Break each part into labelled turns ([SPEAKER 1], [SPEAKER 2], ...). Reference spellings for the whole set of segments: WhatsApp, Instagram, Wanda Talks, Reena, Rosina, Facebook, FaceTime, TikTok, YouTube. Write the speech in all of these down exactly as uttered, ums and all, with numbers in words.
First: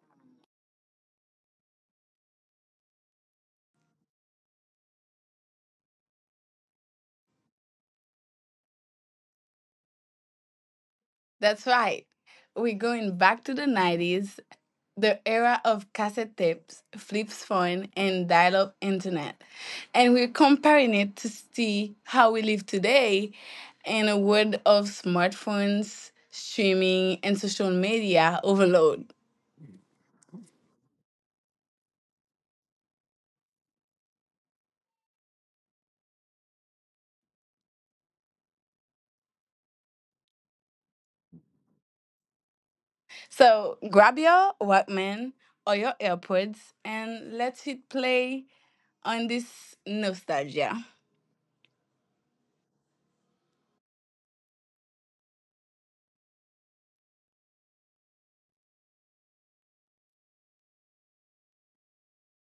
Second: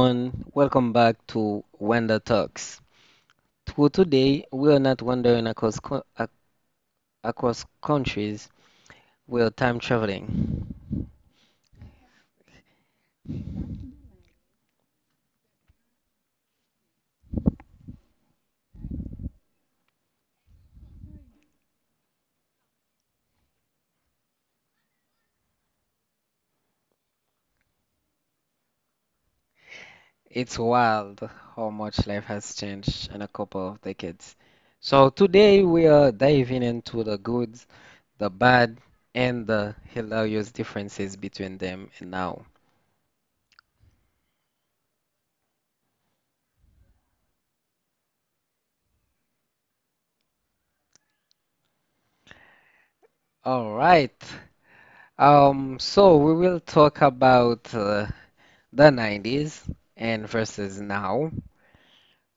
[SPEAKER 1] everyone, welcome back to Wanda Talks. To today, we are not wandering across co- ac- across countries. We are time traveling.
[SPEAKER 2] That's right. We're going back to the nineties, the era of cassette tapes, flip phone, and dial up internet. And we're comparing it to see how we live today in a world of smartphones, streaming, and social media overload.
[SPEAKER 1] It's wild how much life has changed in a couple of decades. So today we are diving into the good, the bad, and the hilarious differences between them and now.
[SPEAKER 2] So grab your Walkman or your AirPods and let's hit play on this nostalgia.
[SPEAKER 1] All right. Um, so we will talk about uh, the nineties and versus now.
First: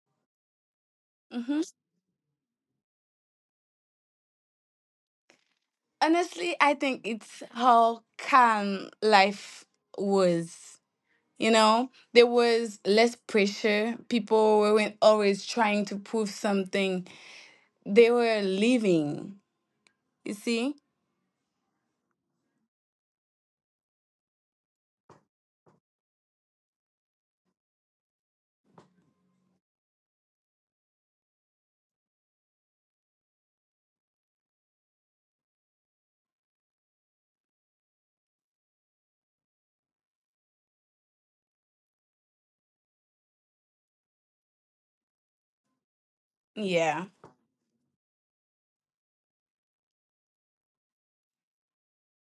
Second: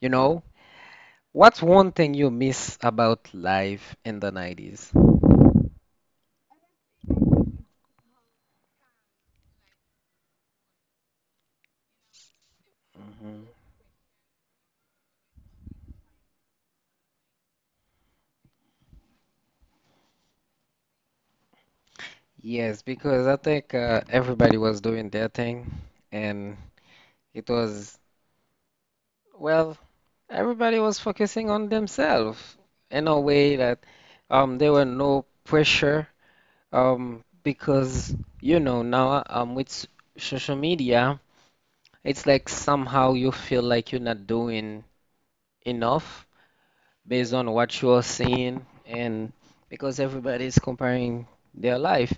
[SPEAKER 1] You know, what's
[SPEAKER 2] Mhm.
[SPEAKER 1] one thing you miss about life in the nineties?
[SPEAKER 2] Honestly, I think it's how calm life was. You know, there was less pressure. People weren't always trying to prove something. They were living. You see?
[SPEAKER 1] Yes, because I think uh, everybody was doing their thing, and it was, well, everybody was focusing on themselves in a way that um, there were no pressure um, because, you know, now um, with s- social media, it's like somehow you feel like you're not doing enough
[SPEAKER 2] Yeah.
[SPEAKER 1] based on what you are seeing and because everybody's comparing their life.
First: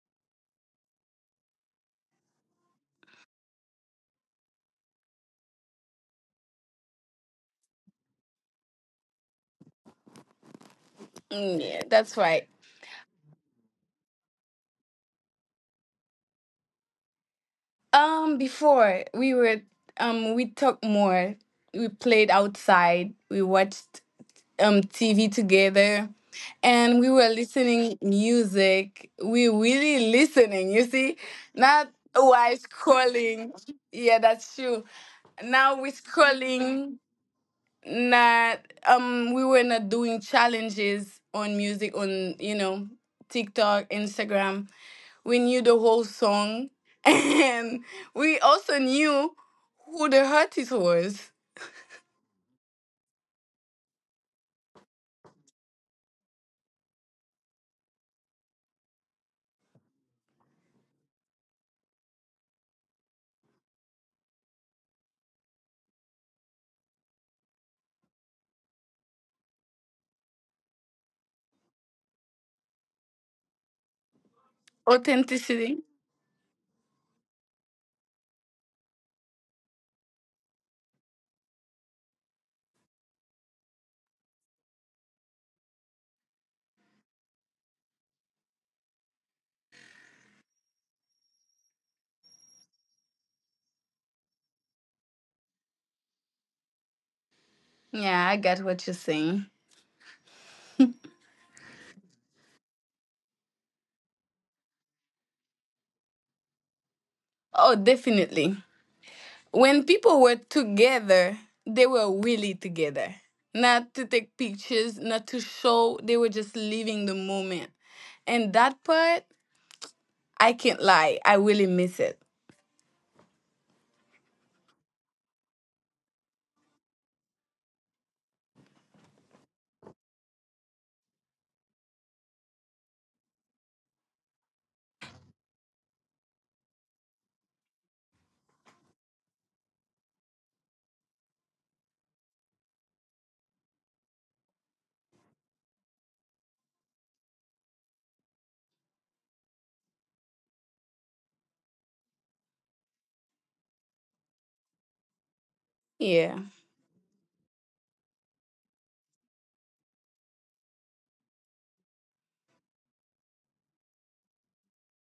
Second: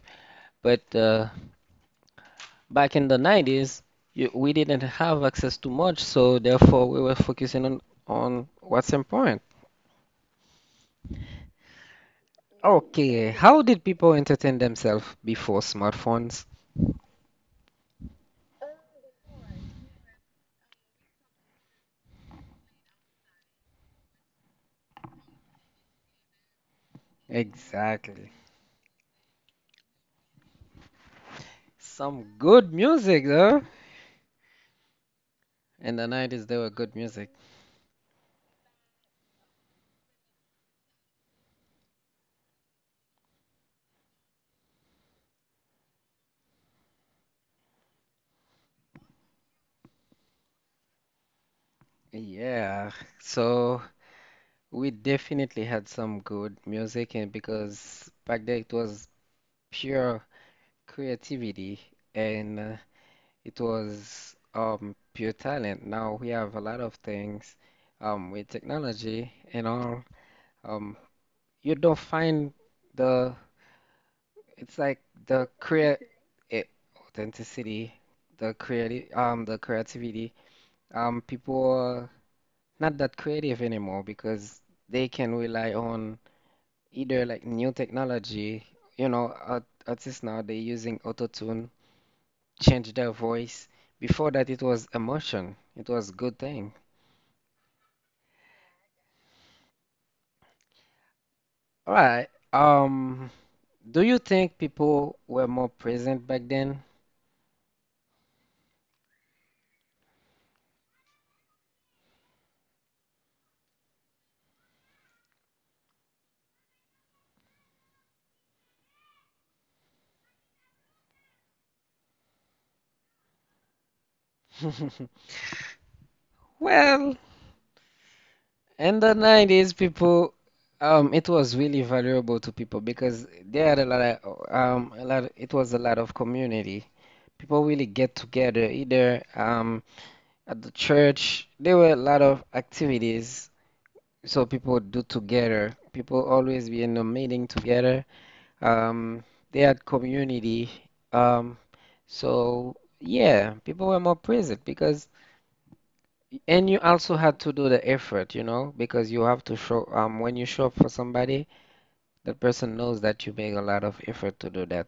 [SPEAKER 1] But uh, back in the nineties, you, we didn't have access to much, so therefore we were focusing on, on what's important.
[SPEAKER 2] Mm, yeah, that's right.
[SPEAKER 1] Okay, how did people entertain themselves before smartphones?
[SPEAKER 2] Um, before we were um we talked more. We played outside. We watched um T V together and we were listening
[SPEAKER 1] Exactly.
[SPEAKER 2] music. We really listening, you see? Not
[SPEAKER 1] Some
[SPEAKER 2] while
[SPEAKER 1] good music
[SPEAKER 2] scrolling.
[SPEAKER 1] though.
[SPEAKER 2] Yeah, that's true. Now we're
[SPEAKER 1] In the nineties, there were good
[SPEAKER 2] scrolling.
[SPEAKER 1] music.
[SPEAKER 2] Not um, we were not doing challenges on music on, you know, TikTok, Instagram. We knew the whole song, and we also knew who the artist was.
[SPEAKER 1] Yeah, so we definitely had some good music, and because back then it was pure creativity and uh, it was um, pure talent. Now we have a lot of things um, with technology and all. Um, you don't find the, it's like the
[SPEAKER 2] Authenticity.
[SPEAKER 1] crea eh, authenticity, the creative, um, the creativity. Um, people are not that creative anymore because they can rely on either like new technology. You know, art, artists now they're using auto-tune change their voice. Before that, it was emotion. It was good thing.
[SPEAKER 2] Yeah, I got what you're saying.
[SPEAKER 1] All right. Um, do you think people were more present back then?
[SPEAKER 2] Oh, definitely. When people were together, they were really together. Not to take pictures, not to show, they were just living the moment. And that part I can't lie. I really miss it.
[SPEAKER 1] Well, in the nineties, people, um, it was really valuable to people because they had a lot of, um, a lot, it was a lot of community. People really get together either um, at the church. There were a lot of activities so people do together. People always be in a meeting together. Um, they had community. Um, so yeah, people were more present because,
[SPEAKER 2] Yeah.
[SPEAKER 1] and you also had to do the effort, you know, because you have to show, um, when you show up for somebody, that person knows that you make a lot of effort to do that.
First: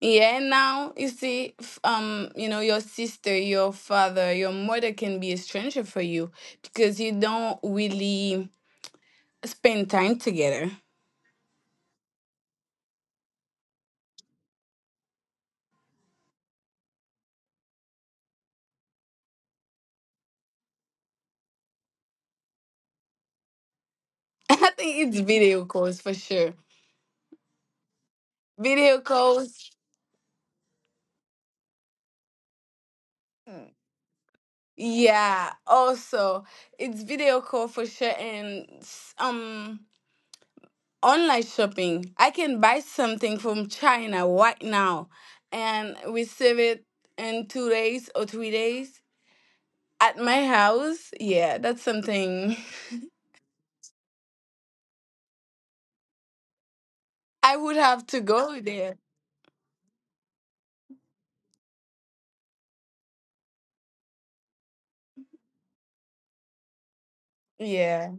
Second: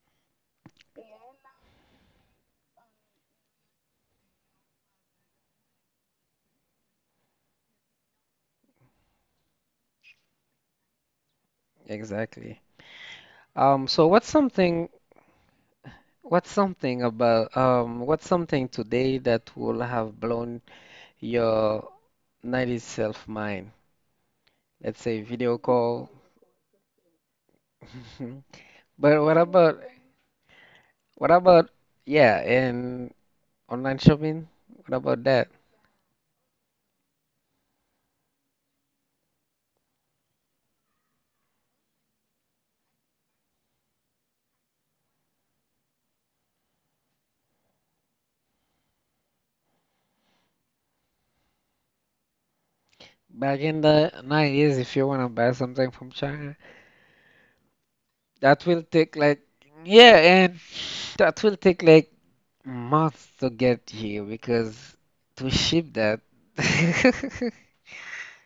[SPEAKER 2] Yeah, and now you see, f- um, you know, your sister, your father, your mother can be a stranger for you because you don't really spend time together.
[SPEAKER 1] Exactly. Um, so what's something, what's something about, um, what's something today that will have blown your nineties self mind?
[SPEAKER 2] I
[SPEAKER 1] Let's say
[SPEAKER 2] think it's
[SPEAKER 1] video
[SPEAKER 2] video
[SPEAKER 1] call.
[SPEAKER 2] calls for sure. Video
[SPEAKER 1] But what about
[SPEAKER 2] calls.
[SPEAKER 1] What about, yeah, and online shopping? What about that?
[SPEAKER 2] Yeah, also, it's video call for sure and s- um online shopping. I can buy something from China right now and receive it in two days or three days at my house. Yeah, that's something.
[SPEAKER 1] Back in the nineties, if you want to buy something from China,
[SPEAKER 2] I would have to
[SPEAKER 1] that will
[SPEAKER 2] go
[SPEAKER 1] take
[SPEAKER 2] there.
[SPEAKER 1] like, yeah, and that will take like months to get here because to ship that,
[SPEAKER 2] Yeah,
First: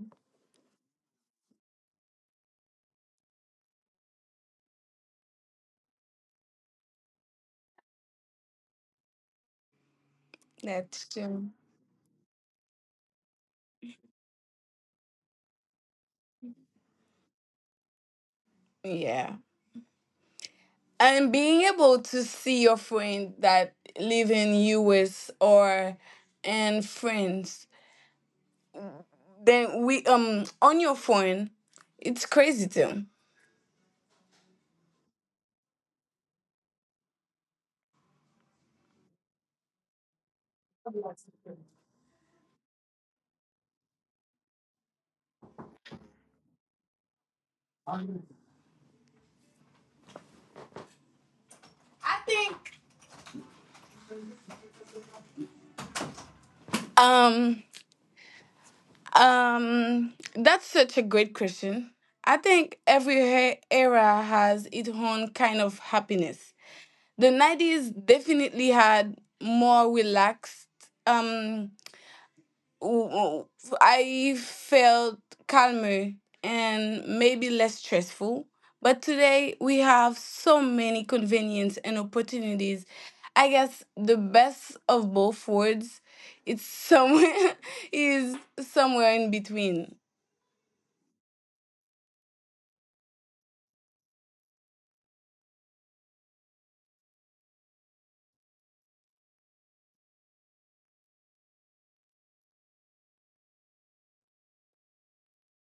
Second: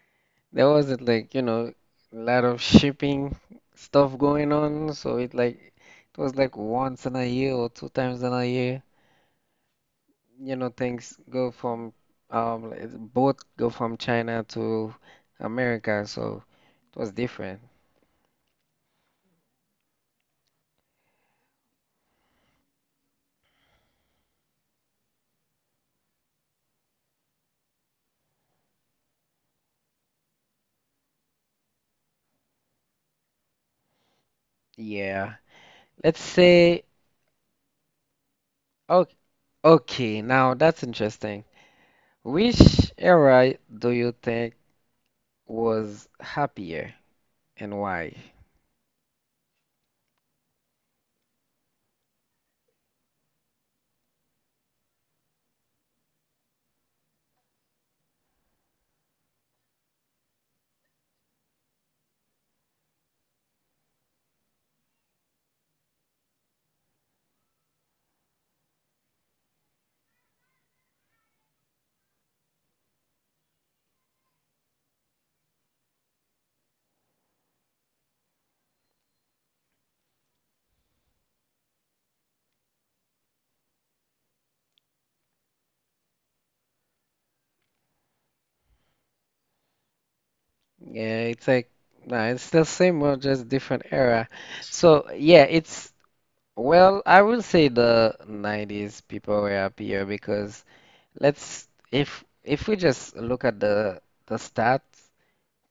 [SPEAKER 1] there wasn't like, you know, a lot of shipping stuff going on. So it like, it was like once in a year or two times in a year. You know
[SPEAKER 2] that's
[SPEAKER 1] things
[SPEAKER 2] true.
[SPEAKER 1] go from um like, both go from China to America, so it was different.
[SPEAKER 2] Yeah. And being able to see your friend that live in U S or and friends, then we um on your phone, it's crazy too.
[SPEAKER 1] Yeah. Let's say okay, okay, now that's interesting. Which era do you think was happier and why?
[SPEAKER 2] I think. Um. Um, that's such a great question. I think every he- era has its own kind of happiness. The nineties definitely had more relaxed. Um, w- w- I felt calmer and maybe less stressful. But today we have so many convenience and opportunities. I guess the best of both worlds it's somewhere is somewhere in between.
[SPEAKER 1] Yeah, it's like nah, it's the same or just different era. So yeah, it's well, I will say the nineties people were happier because. Let's if if we just look at the the stats,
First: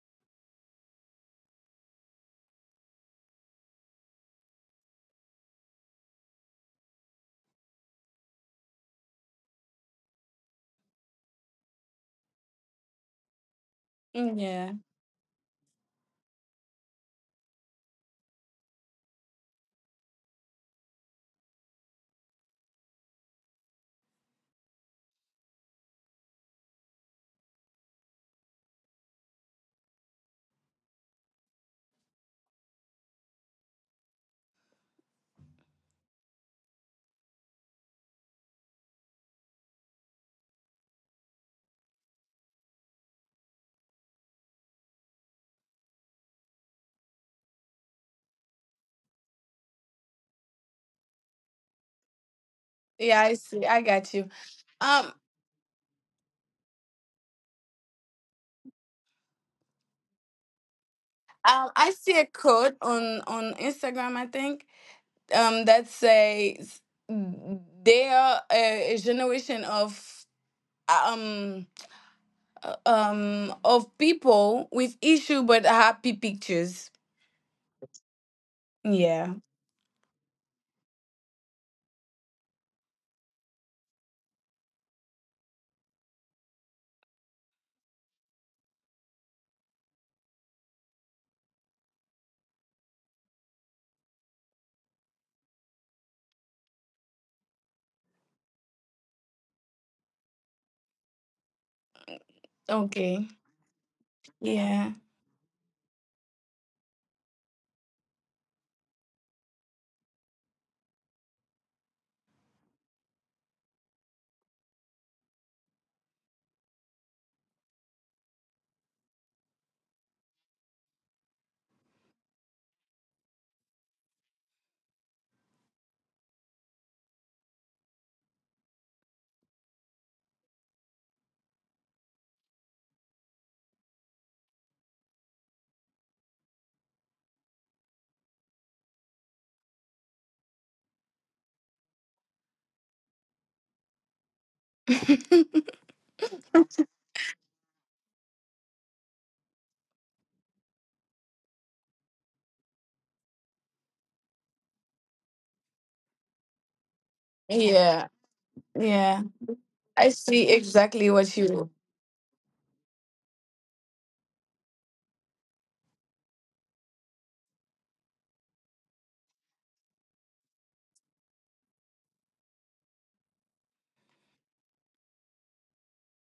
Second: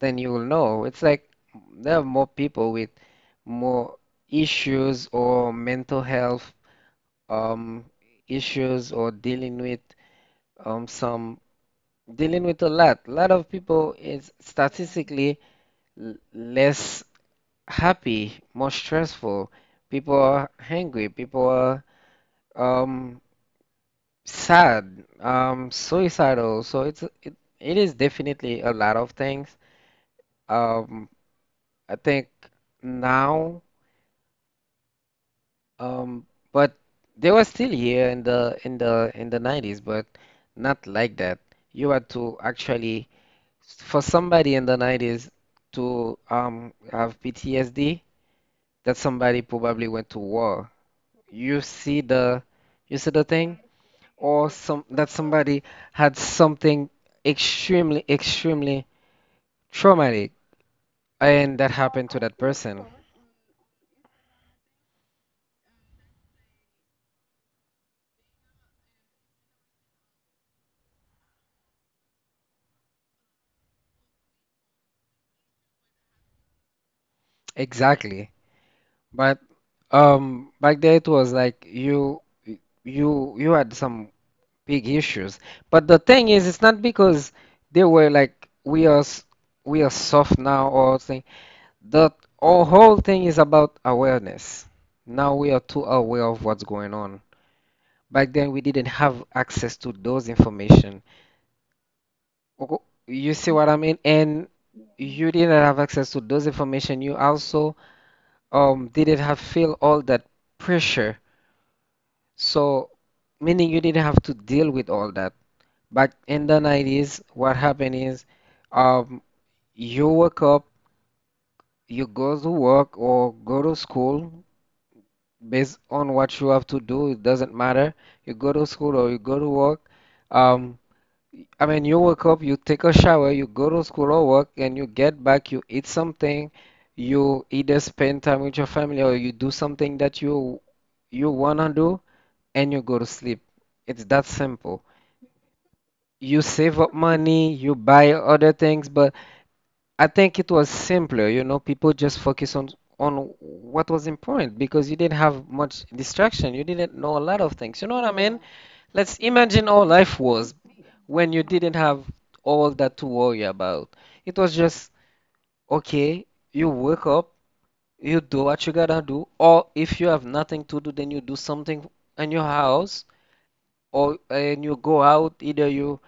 [SPEAKER 1] then you will know it's like there are more people with more issues or mental health um issues or dealing with um some dealing with a lot. A lot of people is
[SPEAKER 2] Mm, yeah.
[SPEAKER 1] statistically l- less happy, more stressful. People are angry. People are um sad, um, suicidal. So it's it, it is definitely a lot of things. Um, I think now, um, but they were still here in the in the in the nineties, but not like that. You had to actually, for somebody in the nineties to um have P T S D, that somebody probably went to war. You see the you see
[SPEAKER 2] Yeah,
[SPEAKER 1] the
[SPEAKER 2] I
[SPEAKER 1] thing?
[SPEAKER 2] see. I got you.
[SPEAKER 1] Or some
[SPEAKER 2] Um,
[SPEAKER 1] that somebody had something extremely, extremely traumatic and
[SPEAKER 2] um,
[SPEAKER 1] that
[SPEAKER 2] I
[SPEAKER 1] happened
[SPEAKER 2] see
[SPEAKER 1] to
[SPEAKER 2] a
[SPEAKER 1] that
[SPEAKER 2] quote
[SPEAKER 1] person.
[SPEAKER 2] on on Instagram, I think, um, that says they are a, a generation of um uh, um of people with issue but happy pictures.
[SPEAKER 1] Exactly.
[SPEAKER 2] Yeah.
[SPEAKER 1] But um back there it was like you you you had some big issues. But the thing is it's not because they were like we are s- we are soft now or thing. The Our whole thing is about awareness. Now we are too aware of what's going on. Back then we didn't have access to those information. Okay.
[SPEAKER 2] Okay.
[SPEAKER 1] You see what I mean? And
[SPEAKER 2] Yeah.
[SPEAKER 1] you didn't have access to those information. You also um, didn't have feel all that pressure. So, meaning you didn't have to deal with all that. Back in the nineties, what happened is um, you wake up, you go to work or go to school based on what you have to do. It doesn't matter. You go to school or you go to work. Um, I mean, you wake up, you take a shower, you go to school or work, and you get back, you eat something, you either spend time with your family or you do something that you you wanna do, and you go to sleep. It's that simple. You save up money, you buy other things, but I think it was simpler, you know, people just focus on on what was important because you didn't have much distraction. You didn't know a lot of things. You know
[SPEAKER 2] Yeah,
[SPEAKER 1] what I mean?
[SPEAKER 2] yeah.
[SPEAKER 1] Let's imagine how
[SPEAKER 2] I
[SPEAKER 1] life
[SPEAKER 2] see
[SPEAKER 1] was
[SPEAKER 2] exactly what
[SPEAKER 1] when you
[SPEAKER 2] you.
[SPEAKER 1] didn't have all that to worry about. It was just, okay, you wake up, you do what you gotta do, or if you have nothing to do, then you do something in your house, or and you go out, either you,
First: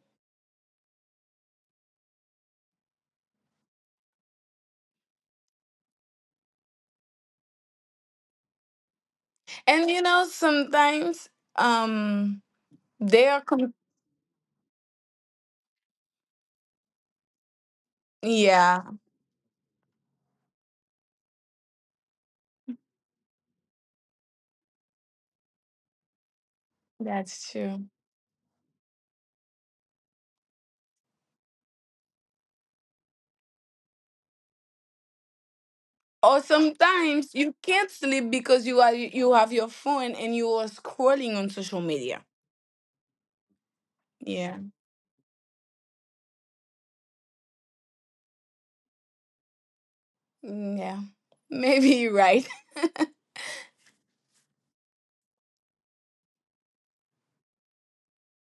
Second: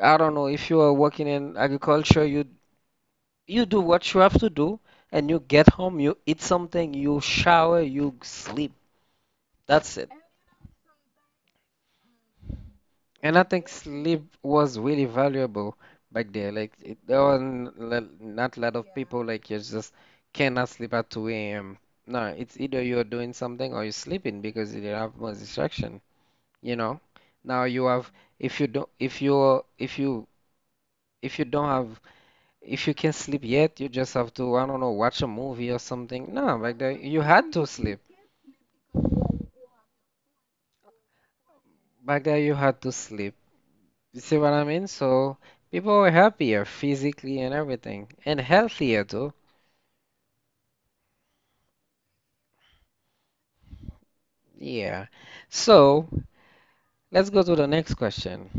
[SPEAKER 1] I don't know, if you are working in agriculture, you you do what you have to do, and you get home, you eat something, you shower, you sleep.
[SPEAKER 2] And
[SPEAKER 1] That's
[SPEAKER 2] you
[SPEAKER 1] it.
[SPEAKER 2] know sometimes um they
[SPEAKER 1] And I
[SPEAKER 2] are
[SPEAKER 1] think
[SPEAKER 2] com-
[SPEAKER 1] sleep was really valuable back there. Like it, there were n- l- not a lot of
[SPEAKER 2] yeah,
[SPEAKER 1] people like you just cannot sleep at two a m. No, it's either you're doing something or you're sleeping because you have more distraction, you know.
[SPEAKER 2] that's
[SPEAKER 1] Now you
[SPEAKER 2] true.
[SPEAKER 1] have if you don't if you if you if you don't have if you can't sleep yet, you just have to I don't know watch a movie or something.
[SPEAKER 2] Or
[SPEAKER 1] No, back there you
[SPEAKER 2] sometimes
[SPEAKER 1] had
[SPEAKER 2] you
[SPEAKER 1] to
[SPEAKER 2] can't
[SPEAKER 1] sleep.
[SPEAKER 2] sleep because you are you have your phone and you are scrolling on social
[SPEAKER 1] Back
[SPEAKER 2] media.
[SPEAKER 1] there, you had to sleep. You see what
[SPEAKER 2] Yeah.
[SPEAKER 1] I mean? So people were happier physically and everything, and healthier too.
[SPEAKER 2] Mm, yeah. Maybe you're right.
[SPEAKER 1] Yeah. So let's go to the next question.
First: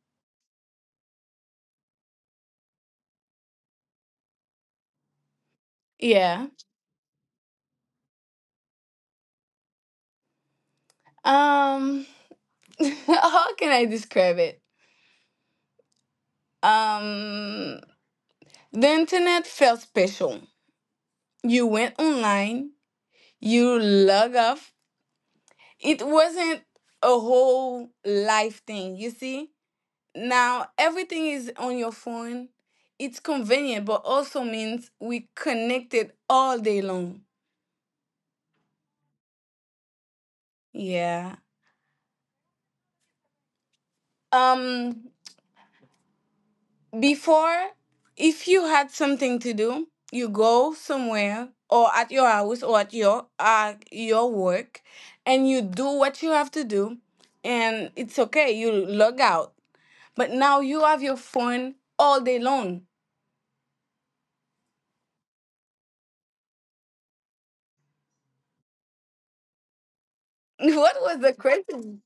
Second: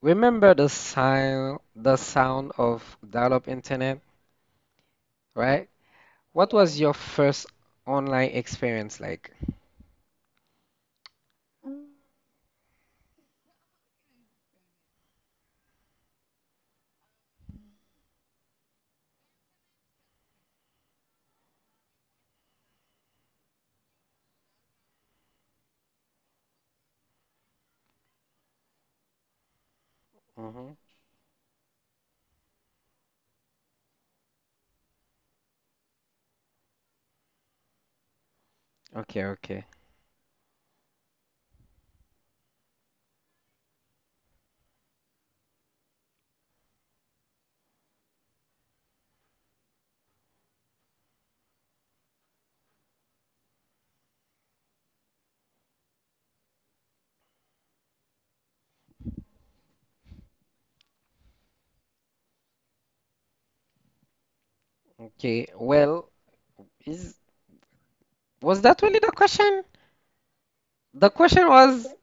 [SPEAKER 1] Remember the sign, the sound of dial-up internet, right?
[SPEAKER 2] Yeah.
[SPEAKER 1] What was your first online experience like?
[SPEAKER 2] Um how can I describe it? Um the internet felt special. You went online, you log off. It wasn't a whole life thing, you see?
[SPEAKER 1] Hmm.
[SPEAKER 2] Now, everything is on your phone. It's convenient, but also means we connected all day long.
[SPEAKER 1] Okay, okay,
[SPEAKER 2] Yeah. Um Before if you had something to do, you go somewhere or at your house or at your uh, your work and you do what you have to do and it's okay, you log out. But now you have your phone all day long.
[SPEAKER 1] okay. Well, is was that really the question?
[SPEAKER 2] What
[SPEAKER 1] The
[SPEAKER 2] was the
[SPEAKER 1] question was.
[SPEAKER 2] question?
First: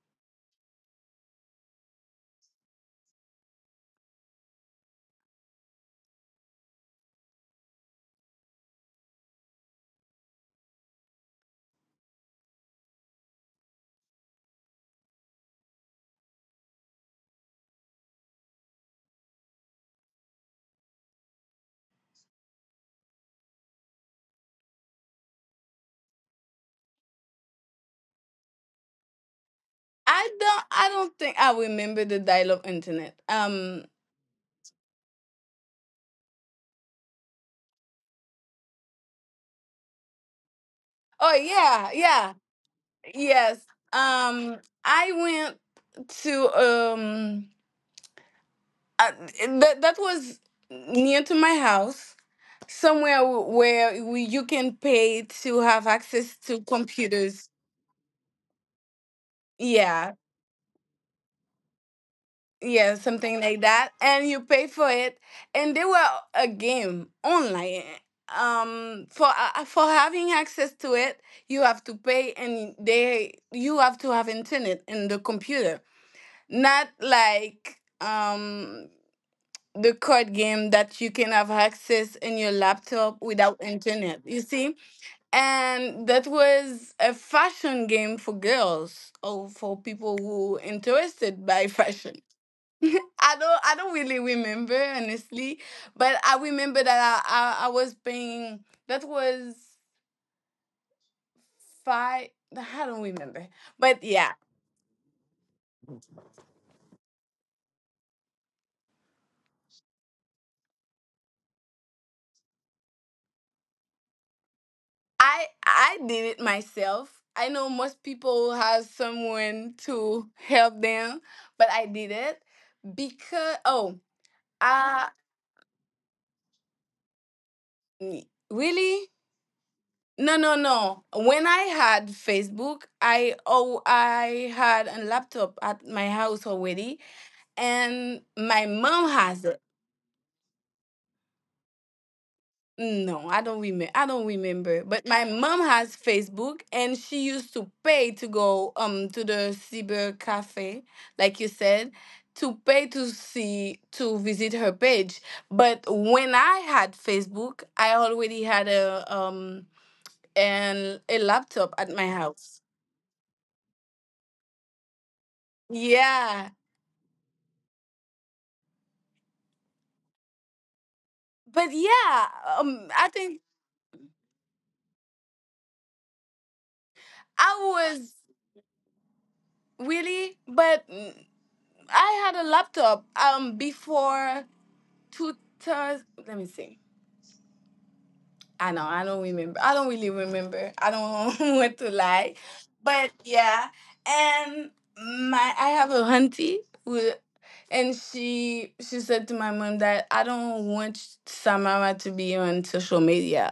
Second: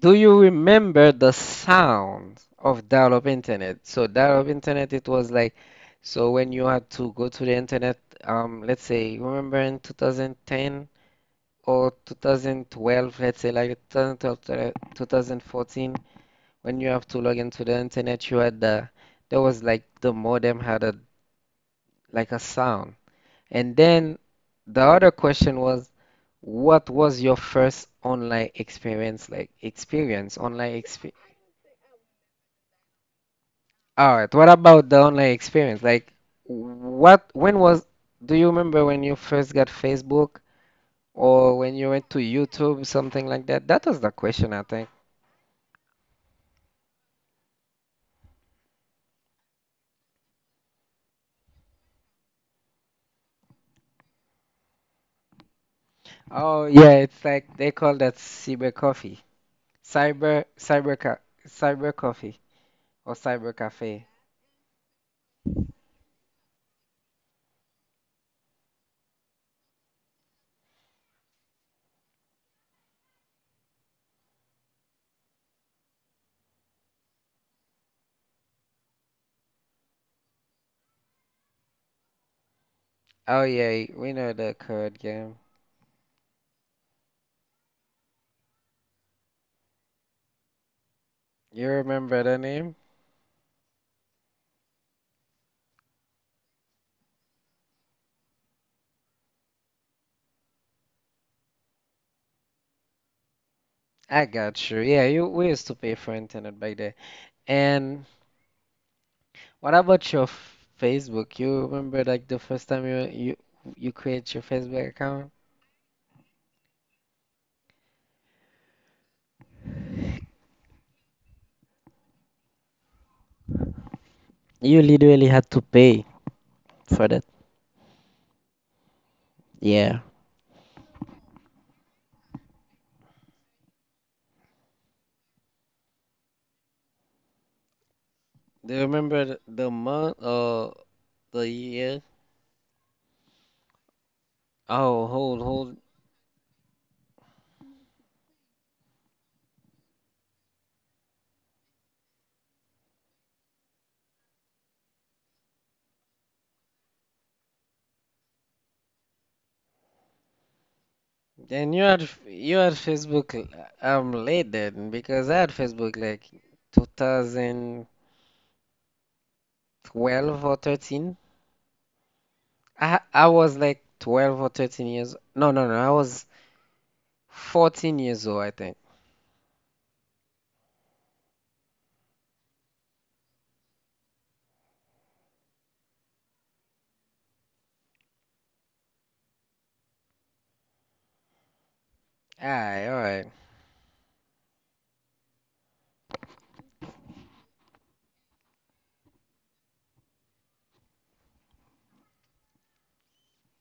[SPEAKER 1] Do you remember the sound of dial-up internet? So dial-up internet, it was like, so when you had to go to the internet, um, let's say, remember in twenty ten or twenty twelve, let's say like twenty twelve to twenty fourteen, when you have to log into the internet, you had the, there was like the modem had a like a sound. And then the other question was, what was your first online experience like?
[SPEAKER 2] I
[SPEAKER 1] Experience,
[SPEAKER 2] don't I
[SPEAKER 1] online
[SPEAKER 2] don't think I remember the dial-up internet. Um,
[SPEAKER 1] All right, what about the online experience? Like, what, when was, do you remember when you first got Facebook
[SPEAKER 2] oh
[SPEAKER 1] or when you
[SPEAKER 2] yeah,
[SPEAKER 1] went to
[SPEAKER 2] yeah.
[SPEAKER 1] YouTube, something like
[SPEAKER 2] Yes.
[SPEAKER 1] that? That was the question,
[SPEAKER 2] Um
[SPEAKER 1] I think.
[SPEAKER 2] I went to um uh, that that was near to my house somewhere wh- where we, you can pay to have access to
[SPEAKER 1] Oh, yeah, it's
[SPEAKER 2] computers.
[SPEAKER 1] like they call that cyber coffee,
[SPEAKER 2] Yeah,
[SPEAKER 1] cyber, cyber, ca cyber coffee
[SPEAKER 2] yeah,
[SPEAKER 1] or
[SPEAKER 2] something
[SPEAKER 1] cyber
[SPEAKER 2] like that,
[SPEAKER 1] cafe.
[SPEAKER 2] and you pay for it. And they were a game online. Um, for uh, for having access to it, you have to pay, and they you have to have internet in the computer, not like um the card game that you can have access in your laptop
[SPEAKER 1] Oh,
[SPEAKER 2] without
[SPEAKER 1] yeah, we
[SPEAKER 2] internet.
[SPEAKER 1] know
[SPEAKER 2] You
[SPEAKER 1] the
[SPEAKER 2] see,
[SPEAKER 1] card game.
[SPEAKER 2] and that was a fashion game for girls or for people who interested
[SPEAKER 1] You
[SPEAKER 2] by
[SPEAKER 1] remember
[SPEAKER 2] fashion.
[SPEAKER 1] the name?
[SPEAKER 2] I don't I don't really remember honestly, but I remember that I I, I was paying that was five. I don't remember. But
[SPEAKER 1] I
[SPEAKER 2] yeah,
[SPEAKER 1] got you. Yeah, you we used to pay for internet back there. And what about your f- Facebook? You remember like the first time you you you create your Facebook account?
[SPEAKER 2] I I did it myself. I know most people have someone to help them, but I did it because oh,
[SPEAKER 1] You
[SPEAKER 2] uh
[SPEAKER 1] literally had to pay for that.
[SPEAKER 2] really?
[SPEAKER 1] Yeah.
[SPEAKER 2] No, no, no. When I had Facebook, I oh I had a laptop at my house already and
[SPEAKER 1] Do
[SPEAKER 2] my
[SPEAKER 1] you
[SPEAKER 2] mom
[SPEAKER 1] remember th-
[SPEAKER 2] has it.
[SPEAKER 1] the month or the year?
[SPEAKER 2] No, I don't remember. I don't remember.
[SPEAKER 1] Oh,
[SPEAKER 2] But my
[SPEAKER 1] hold,
[SPEAKER 2] mom
[SPEAKER 1] hold.
[SPEAKER 2] has Facebook, and she used to pay to go um to the cyber cafe, like you said, to pay to see to visit her page. But when I had Facebook, I already had a um and a
[SPEAKER 1] Then
[SPEAKER 2] laptop
[SPEAKER 1] you
[SPEAKER 2] at
[SPEAKER 1] had
[SPEAKER 2] my
[SPEAKER 1] f- you
[SPEAKER 2] house.
[SPEAKER 1] had Facebook l- um late then because I had Facebook like
[SPEAKER 2] Yeah,
[SPEAKER 1] two thousand twelve or thirteen.
[SPEAKER 2] but yeah, um,
[SPEAKER 1] I
[SPEAKER 2] I
[SPEAKER 1] I
[SPEAKER 2] think
[SPEAKER 1] was like twelve or thirteen years. No, no, no. I was
[SPEAKER 2] I
[SPEAKER 1] fourteen
[SPEAKER 2] was
[SPEAKER 1] years old, I think.
[SPEAKER 2] really, but I had a laptop um before two thurs. Let me see. I know I don't remember. I don't really remember. I don't want to lie,
[SPEAKER 1] Aye, all
[SPEAKER 2] but
[SPEAKER 1] right.
[SPEAKER 2] yeah. And my I have a auntie who, and she she said to my mom that I don't want Samara to be on social media.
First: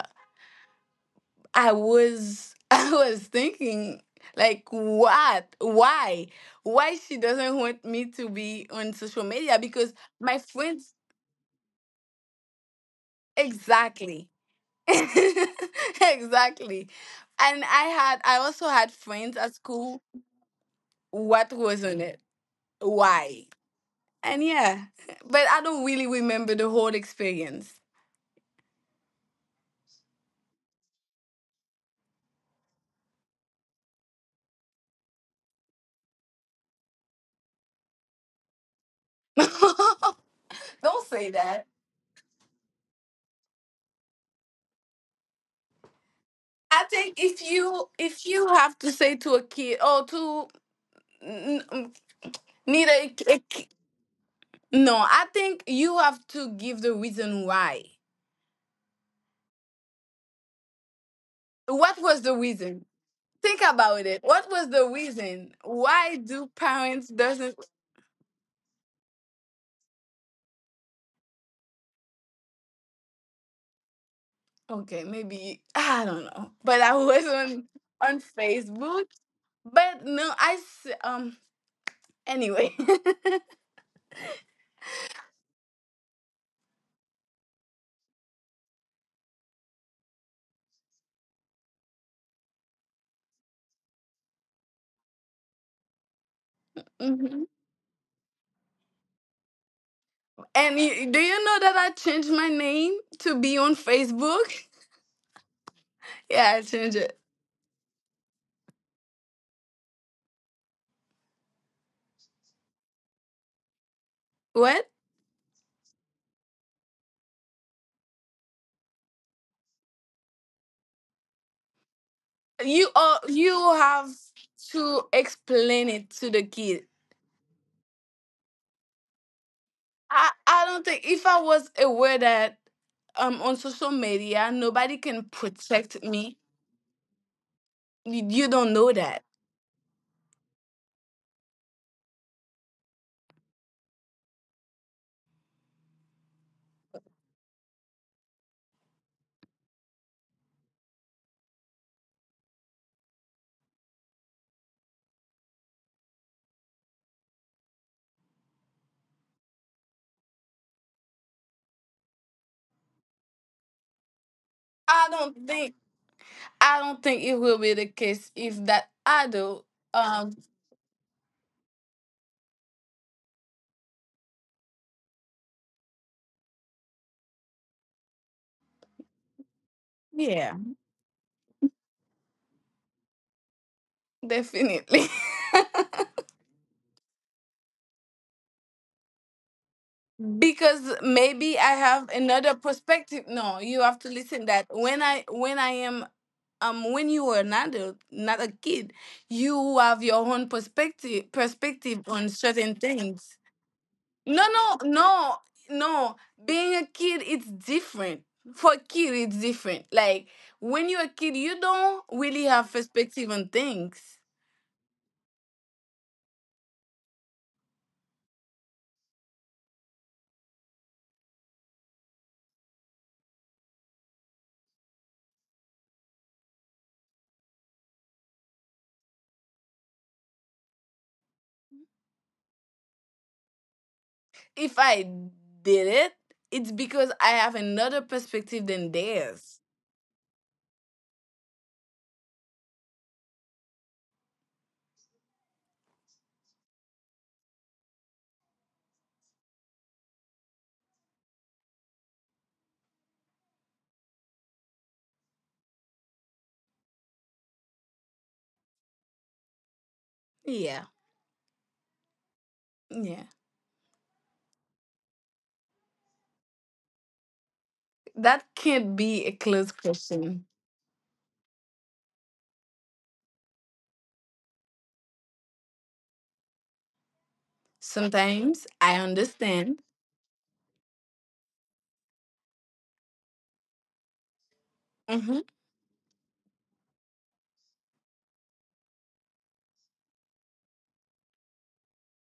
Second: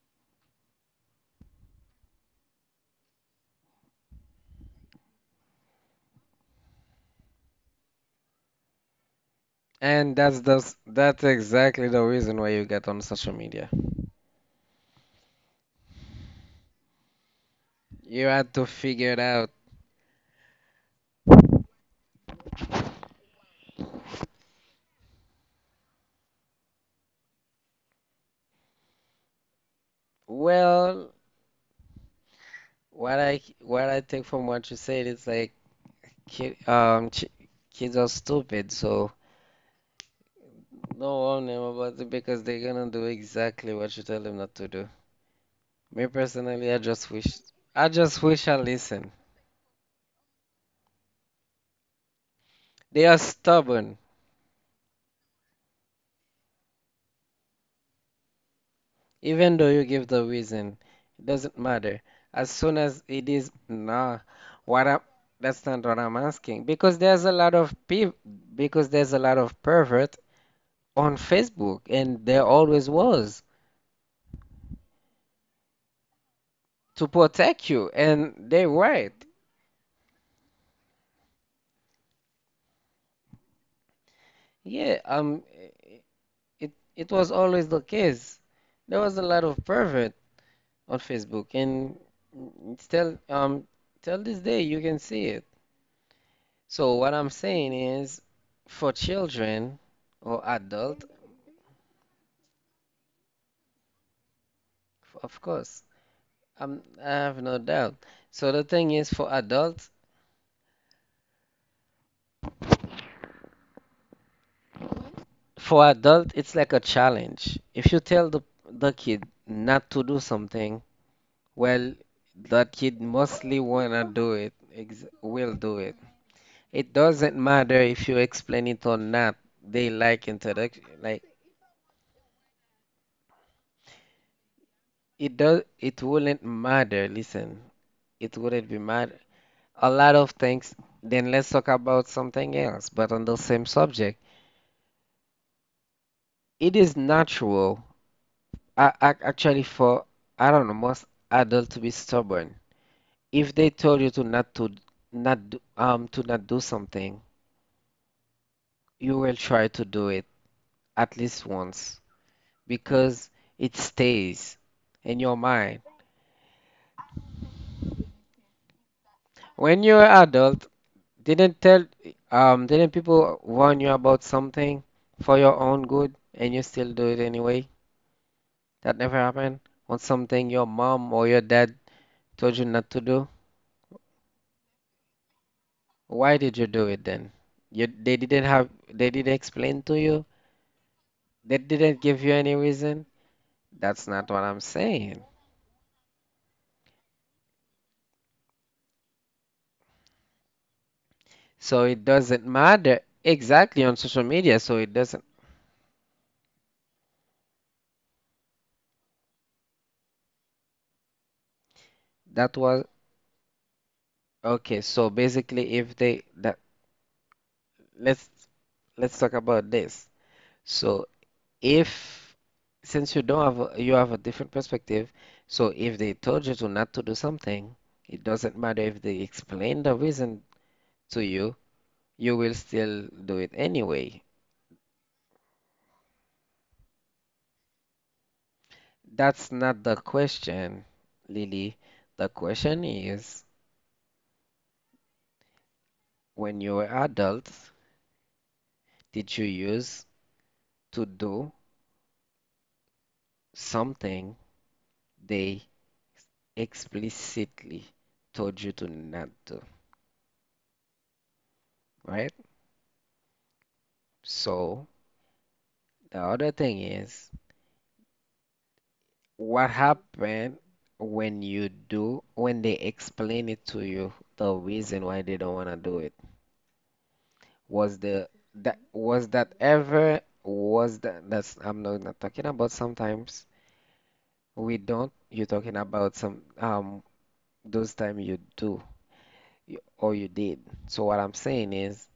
[SPEAKER 2] I was I was thinking like what why why she doesn't want me to be on social media because
[SPEAKER 1] And
[SPEAKER 2] my
[SPEAKER 1] that's the s-
[SPEAKER 2] friends.
[SPEAKER 1] that's exactly the reason why you get on social media.
[SPEAKER 2] Exactly. exactly. And I had I
[SPEAKER 1] You
[SPEAKER 2] also
[SPEAKER 1] had
[SPEAKER 2] had
[SPEAKER 1] to
[SPEAKER 2] friends
[SPEAKER 1] figure
[SPEAKER 2] at
[SPEAKER 1] it out.
[SPEAKER 2] school. What was on it? Why? And yeah. But I don't really remember the whole experience.
[SPEAKER 1] Well, what I what I take from what you said is like ki um ch kids are stupid, so
[SPEAKER 2] Don't
[SPEAKER 1] don't
[SPEAKER 2] say
[SPEAKER 1] warn them
[SPEAKER 2] that.
[SPEAKER 1] about it because they're gonna do exactly what you tell them not to do. Me personally, I
[SPEAKER 2] I
[SPEAKER 1] just
[SPEAKER 2] think
[SPEAKER 1] wish
[SPEAKER 2] if you
[SPEAKER 1] I just
[SPEAKER 2] if you
[SPEAKER 1] wish I
[SPEAKER 2] have to
[SPEAKER 1] listen.
[SPEAKER 2] say to a kid or to n- n- neither
[SPEAKER 1] They
[SPEAKER 2] a,
[SPEAKER 1] are
[SPEAKER 2] k- a k-
[SPEAKER 1] stubborn.
[SPEAKER 2] no, I think you have to give the reason why.
[SPEAKER 1] Even though you give the reason, it doesn't matter.
[SPEAKER 2] What was the
[SPEAKER 1] As soon
[SPEAKER 2] reason?
[SPEAKER 1] as it is,
[SPEAKER 2] Think about
[SPEAKER 1] nah,
[SPEAKER 2] it. What was the
[SPEAKER 1] what I,
[SPEAKER 2] reason?
[SPEAKER 1] that's not what I'm
[SPEAKER 2] Why do
[SPEAKER 1] asking. Because
[SPEAKER 2] parents
[SPEAKER 1] there's a lot
[SPEAKER 2] doesn't?
[SPEAKER 1] of people, because there's a lot of pervert on Facebook, and there always was
[SPEAKER 2] Okay, maybe I don't know. But I
[SPEAKER 1] to
[SPEAKER 2] was on
[SPEAKER 1] protect you,
[SPEAKER 2] on
[SPEAKER 1] and they
[SPEAKER 2] Facebook.
[SPEAKER 1] right.
[SPEAKER 2] But no, I s- um. Anyway,
[SPEAKER 1] Yeah, um, it it was always the case. There was a lot of pervert on Facebook, and it's still um till this day you can see it. So what I'm
[SPEAKER 2] hmm.
[SPEAKER 1] saying is, for children or
[SPEAKER 2] And you,
[SPEAKER 1] adult,
[SPEAKER 2] do you know that I changed my name to be on Facebook?
[SPEAKER 1] of course,
[SPEAKER 2] Yeah, I
[SPEAKER 1] I'm,
[SPEAKER 2] changed it.
[SPEAKER 1] I have no doubt. So the thing is, for adults,
[SPEAKER 2] What?
[SPEAKER 1] for adult, it's like a challenge. If you tell the the kid not to do something, well, that
[SPEAKER 2] You
[SPEAKER 1] kid
[SPEAKER 2] uh, you
[SPEAKER 1] mostly
[SPEAKER 2] have
[SPEAKER 1] wanna do it,
[SPEAKER 2] to
[SPEAKER 1] ex will do
[SPEAKER 2] explain
[SPEAKER 1] it.
[SPEAKER 2] it to the kid.
[SPEAKER 1] It doesn't matter if you explain it or not. They
[SPEAKER 2] I
[SPEAKER 1] like
[SPEAKER 2] I don't
[SPEAKER 1] introduction,
[SPEAKER 2] think if
[SPEAKER 1] like
[SPEAKER 2] I was aware that um on social media nobody can
[SPEAKER 1] it does.
[SPEAKER 2] protect
[SPEAKER 1] It
[SPEAKER 2] me.
[SPEAKER 1] wouldn't matter. Listen,
[SPEAKER 2] Y-
[SPEAKER 1] it
[SPEAKER 2] You don't
[SPEAKER 1] wouldn't be
[SPEAKER 2] know that.
[SPEAKER 1] mad a lot of things, then let's talk about something else, but on the same subject. It is natural, a- actually, for, I don't know, most adults to be stubborn. If they told you to not to not do, um to not do something, you will try to do it at least once because it stays
[SPEAKER 2] I
[SPEAKER 1] in
[SPEAKER 2] don't
[SPEAKER 1] your
[SPEAKER 2] think
[SPEAKER 1] mind.
[SPEAKER 2] I don't think it will be the case if that adult
[SPEAKER 1] When you're
[SPEAKER 2] um
[SPEAKER 1] adult, didn't tell um didn't people warn you about something for your own good and you still do it anyway? That never happened? On something
[SPEAKER 2] yeah,
[SPEAKER 1] your mom or your dad told you not to do?
[SPEAKER 2] definitely.
[SPEAKER 1] Why did you do it then? You, they didn't have, they didn't explain to you?
[SPEAKER 2] Because maybe
[SPEAKER 1] They
[SPEAKER 2] I
[SPEAKER 1] didn't
[SPEAKER 2] have
[SPEAKER 1] give you
[SPEAKER 2] another
[SPEAKER 1] any reason?
[SPEAKER 2] perspective. No, you have
[SPEAKER 1] That's
[SPEAKER 2] to
[SPEAKER 1] not what
[SPEAKER 2] listen
[SPEAKER 1] I'm
[SPEAKER 2] that when
[SPEAKER 1] saying.
[SPEAKER 2] I when I am um when you are an adult, not a kid, you have your own perspective
[SPEAKER 1] So
[SPEAKER 2] perspective
[SPEAKER 1] it
[SPEAKER 2] on
[SPEAKER 1] doesn't
[SPEAKER 2] certain
[SPEAKER 1] matter
[SPEAKER 2] things.
[SPEAKER 1] exactly on social
[SPEAKER 2] No,
[SPEAKER 1] media.
[SPEAKER 2] no,
[SPEAKER 1] So it doesn't,
[SPEAKER 2] no, no. Being a kid, it's different. For a kid, it's different. Like when you're a kid, you don't really
[SPEAKER 1] that
[SPEAKER 2] have
[SPEAKER 1] was,
[SPEAKER 2] perspective on things.
[SPEAKER 1] okay. So basically, if they, that, let's, let's talk about this. So if since you don't have a, you have a different perspective, so if they told you to not to do something, it doesn't matter if they explain the reason to you, you will still do it anyway.
[SPEAKER 2] If I did it, it's because I have another perspective than
[SPEAKER 1] That's
[SPEAKER 2] theirs.
[SPEAKER 1] not the question, Lily. The question is, when you were adult, did you use to do something they explicitly told you to not do,
[SPEAKER 2] Yeah,
[SPEAKER 1] right?
[SPEAKER 2] yeah.
[SPEAKER 1] So the other thing is.
[SPEAKER 2] That can't be a
[SPEAKER 1] What
[SPEAKER 2] closed question.
[SPEAKER 1] happened when you do, when they explain it to you, the reason why they don't want to do it? Was the
[SPEAKER 2] Sometimes
[SPEAKER 1] that
[SPEAKER 2] I
[SPEAKER 1] was that
[SPEAKER 2] understand.
[SPEAKER 1] ever was that that's I'm not, not talking about sometimes we don't.
[SPEAKER 2] Mm-hmm.
[SPEAKER 1] You're talking about some um Those time you do you- or you did. So what I'm saying is,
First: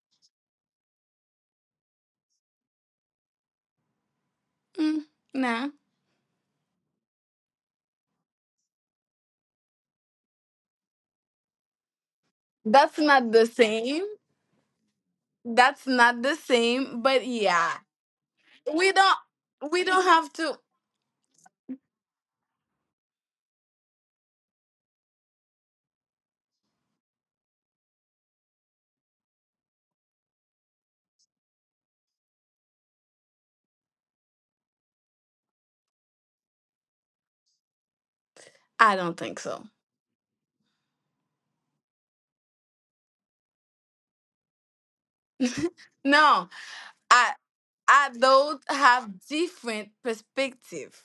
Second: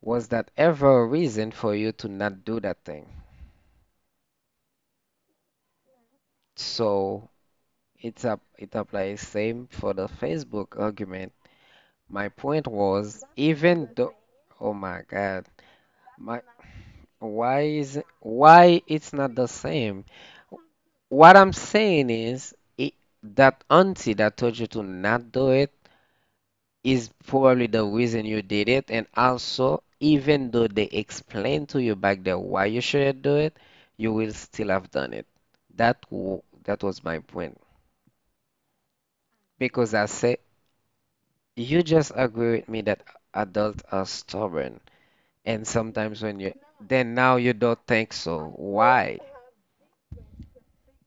[SPEAKER 1] was that ever a reason for you to not do that thing?
[SPEAKER 2] Mm, nah,
[SPEAKER 1] So it's up it applies same for the Facebook argument. My point
[SPEAKER 2] that's
[SPEAKER 1] was,
[SPEAKER 2] not the
[SPEAKER 1] even
[SPEAKER 2] same.
[SPEAKER 1] though, oh my God,
[SPEAKER 2] That's not
[SPEAKER 1] my
[SPEAKER 2] the same. But
[SPEAKER 1] why
[SPEAKER 2] yeah,
[SPEAKER 1] is why
[SPEAKER 2] we
[SPEAKER 1] it's
[SPEAKER 2] don't
[SPEAKER 1] not the
[SPEAKER 2] we
[SPEAKER 1] same?
[SPEAKER 2] don't have to.
[SPEAKER 1] What I'm saying is it, that auntie that told you to not do it is probably the reason you did it, and also even though they explained to you back there why you shouldn't do it, you will still have done it. That w that was my point
[SPEAKER 2] I don't think so.
[SPEAKER 1] because I say you just agree with me that adults are stubborn. And sometimes when
[SPEAKER 2] No,
[SPEAKER 1] you then
[SPEAKER 2] I
[SPEAKER 1] now you don't
[SPEAKER 2] I
[SPEAKER 1] think so.
[SPEAKER 2] those
[SPEAKER 1] Why?
[SPEAKER 2] have different perspective.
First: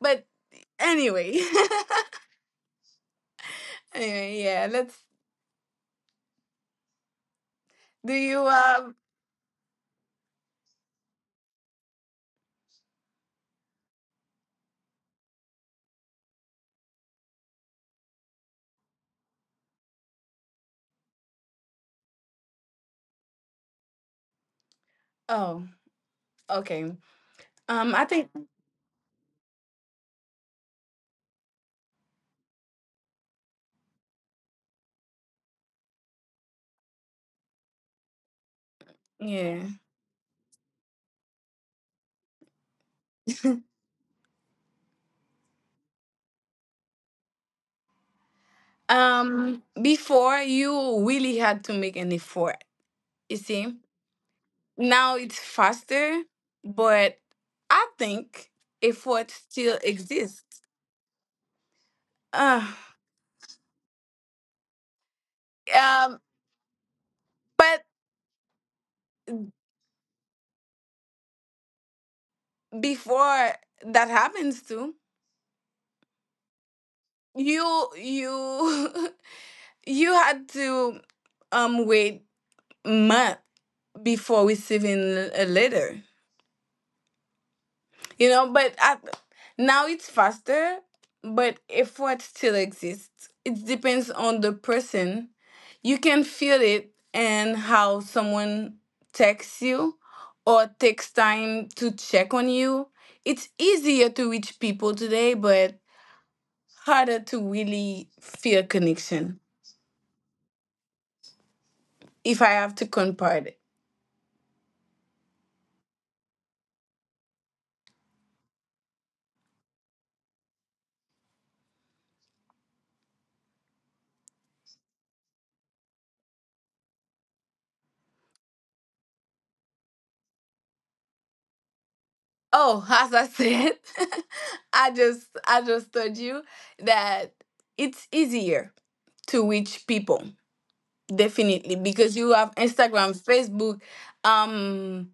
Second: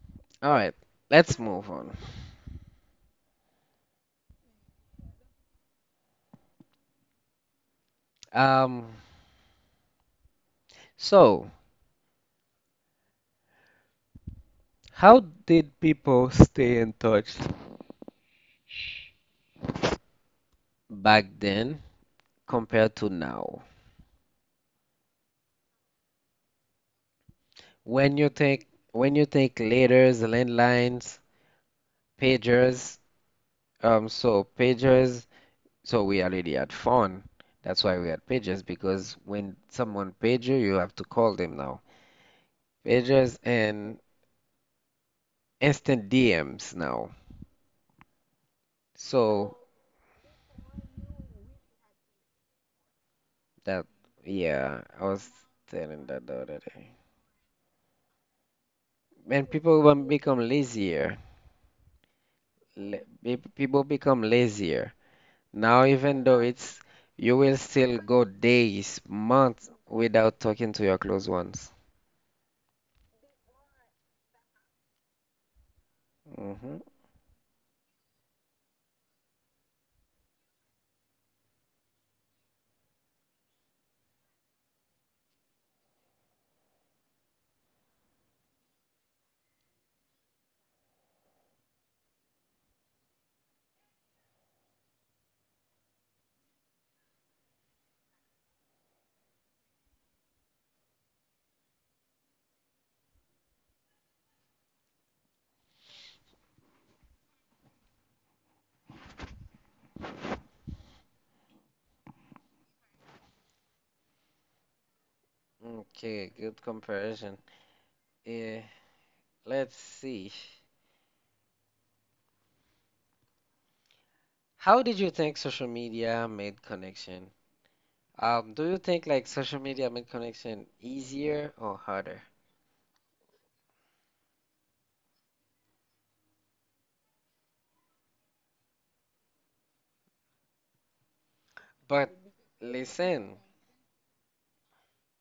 [SPEAKER 2] But
[SPEAKER 1] All right, let's
[SPEAKER 2] anyway,
[SPEAKER 1] move on.
[SPEAKER 2] anyway, yeah. Let's. Do you
[SPEAKER 1] Um,
[SPEAKER 2] um?
[SPEAKER 1] so how did people stay in touch back then compared to now?
[SPEAKER 2] Oh, okay. Um, I
[SPEAKER 1] When you
[SPEAKER 2] think
[SPEAKER 1] think when you think letters, landlines, pagers, um, so pagers, so we already had phone. That's why we had pagers because when
[SPEAKER 2] yeah.
[SPEAKER 1] someone page you, you have to call them now. Pagers and instant D Ms now. So
[SPEAKER 2] Um, before you really had to make an effort. You see,
[SPEAKER 1] that, yeah, I
[SPEAKER 2] now
[SPEAKER 1] was
[SPEAKER 2] it's
[SPEAKER 1] telling that
[SPEAKER 2] faster,
[SPEAKER 1] the other day.
[SPEAKER 2] but I think effort
[SPEAKER 1] And people
[SPEAKER 2] still
[SPEAKER 1] will become
[SPEAKER 2] exists.
[SPEAKER 1] lazier.
[SPEAKER 2] Uh,
[SPEAKER 1] La- pe- People become lazier. Now, even
[SPEAKER 2] um,
[SPEAKER 1] though it's, you will
[SPEAKER 2] but
[SPEAKER 1] still go days, months without talking to your close ones.
[SPEAKER 2] before that happens too.
[SPEAKER 1] Mm-hmm.
[SPEAKER 2] you you you had to um wait month before receiving a letter you know but I, now it's faster but effort still exists. It depends on the person, you can feel it and how someone texts you or takes time to check on you. It's easier to reach people today but harder to really feel connection if I have to convert it.
[SPEAKER 1] Okay, good comparison. Eh, let's see. How did you think social media made connection? Um, do you think like social media made connection easier or harder?
[SPEAKER 2] Oh, as I said, I just I just told you that it's easier to reach people definitely
[SPEAKER 1] But
[SPEAKER 2] because you have Instagram,
[SPEAKER 1] listen.
[SPEAKER 2] Facebook, um,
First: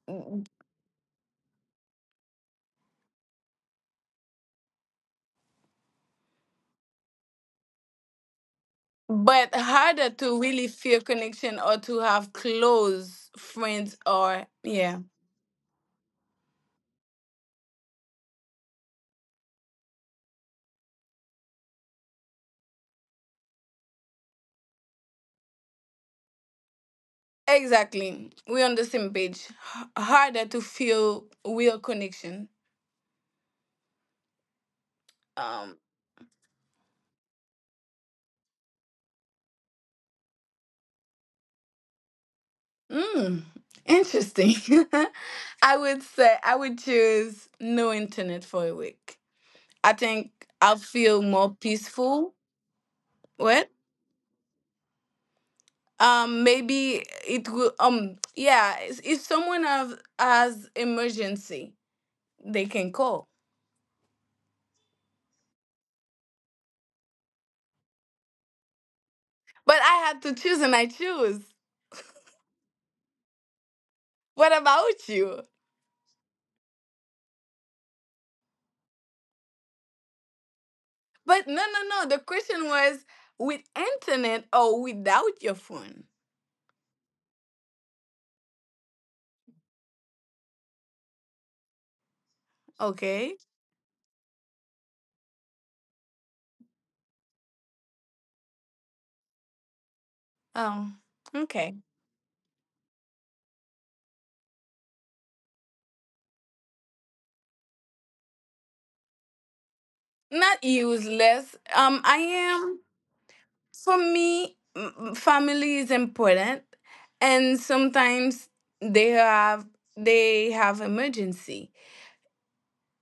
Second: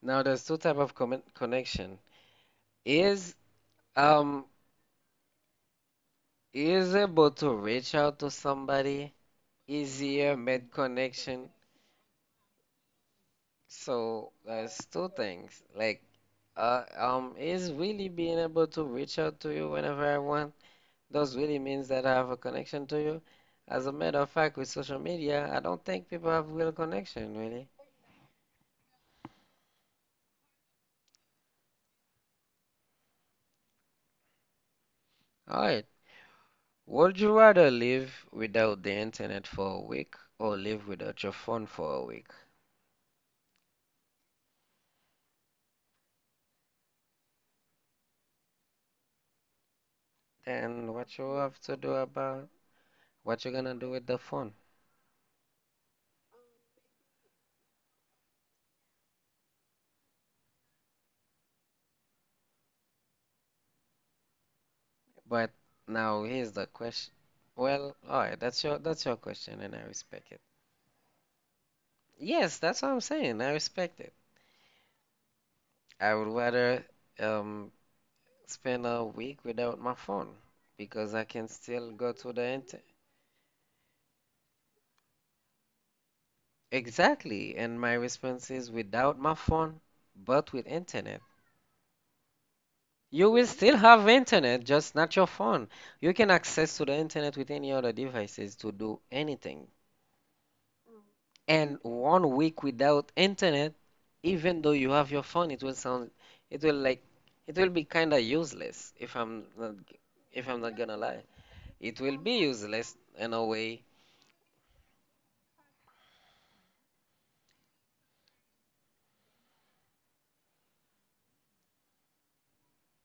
[SPEAKER 1] Now there's two type of commi- connection. Is um is able to reach out to somebody
[SPEAKER 2] but harder
[SPEAKER 1] easier
[SPEAKER 2] to really
[SPEAKER 1] made
[SPEAKER 2] feel
[SPEAKER 1] connection.
[SPEAKER 2] connection or to have close friends
[SPEAKER 1] So
[SPEAKER 2] or
[SPEAKER 1] there's
[SPEAKER 2] yeah.
[SPEAKER 1] two things. Like uh um is really being able to reach out to you whenever I want. Those really means that I have a connection to you. As a matter of fact, with social media, I don't think people have real connection really.
[SPEAKER 2] Exactly. We're on the same page. H- harder to feel real connection.
[SPEAKER 1] All
[SPEAKER 2] Um.
[SPEAKER 1] right. Would you rather live without the internet for a week or live without your phone for a week?
[SPEAKER 2] Mm, interesting. I would say I would choose no internet for a week. I think I'll
[SPEAKER 1] And what
[SPEAKER 2] feel
[SPEAKER 1] you
[SPEAKER 2] more
[SPEAKER 1] have to do
[SPEAKER 2] peaceful.
[SPEAKER 1] about what you're gonna
[SPEAKER 2] What?
[SPEAKER 1] do with the phone.
[SPEAKER 2] Um, maybe it will. Um, yeah. If if someone has, has emergency, they can call.
[SPEAKER 1] But now here's the question. Well, all right, that's your that's your question, and I
[SPEAKER 2] But I had
[SPEAKER 1] respect
[SPEAKER 2] to
[SPEAKER 1] it.
[SPEAKER 2] choose, and I choose.
[SPEAKER 1] Yes, that's what I'm saying. I respect it.
[SPEAKER 2] What about you?
[SPEAKER 1] I would rather um spend a week without my phone because I can
[SPEAKER 2] But no, no,
[SPEAKER 1] still
[SPEAKER 2] no.
[SPEAKER 1] go
[SPEAKER 2] The
[SPEAKER 1] to the
[SPEAKER 2] question
[SPEAKER 1] internet.
[SPEAKER 2] was with internet or without your phone.
[SPEAKER 1] Exactly, and my response is without my phone, but with internet. You
[SPEAKER 2] Okay.
[SPEAKER 1] will still have internet, just not your phone. You can access to the internet with any other devices to do anything.
[SPEAKER 2] Um. Okay.
[SPEAKER 1] And one week without internet, even though you have your phone, it will sound, it will like, it will be kind of useless if I'm not, g- if I'm
[SPEAKER 2] Not
[SPEAKER 1] not gonna lie.
[SPEAKER 2] useless.
[SPEAKER 1] It
[SPEAKER 2] Um,
[SPEAKER 1] will
[SPEAKER 2] I
[SPEAKER 1] be
[SPEAKER 2] am,
[SPEAKER 1] useless in a way.
[SPEAKER 2] for me, m- family is important, and sometimes they have they have emergency.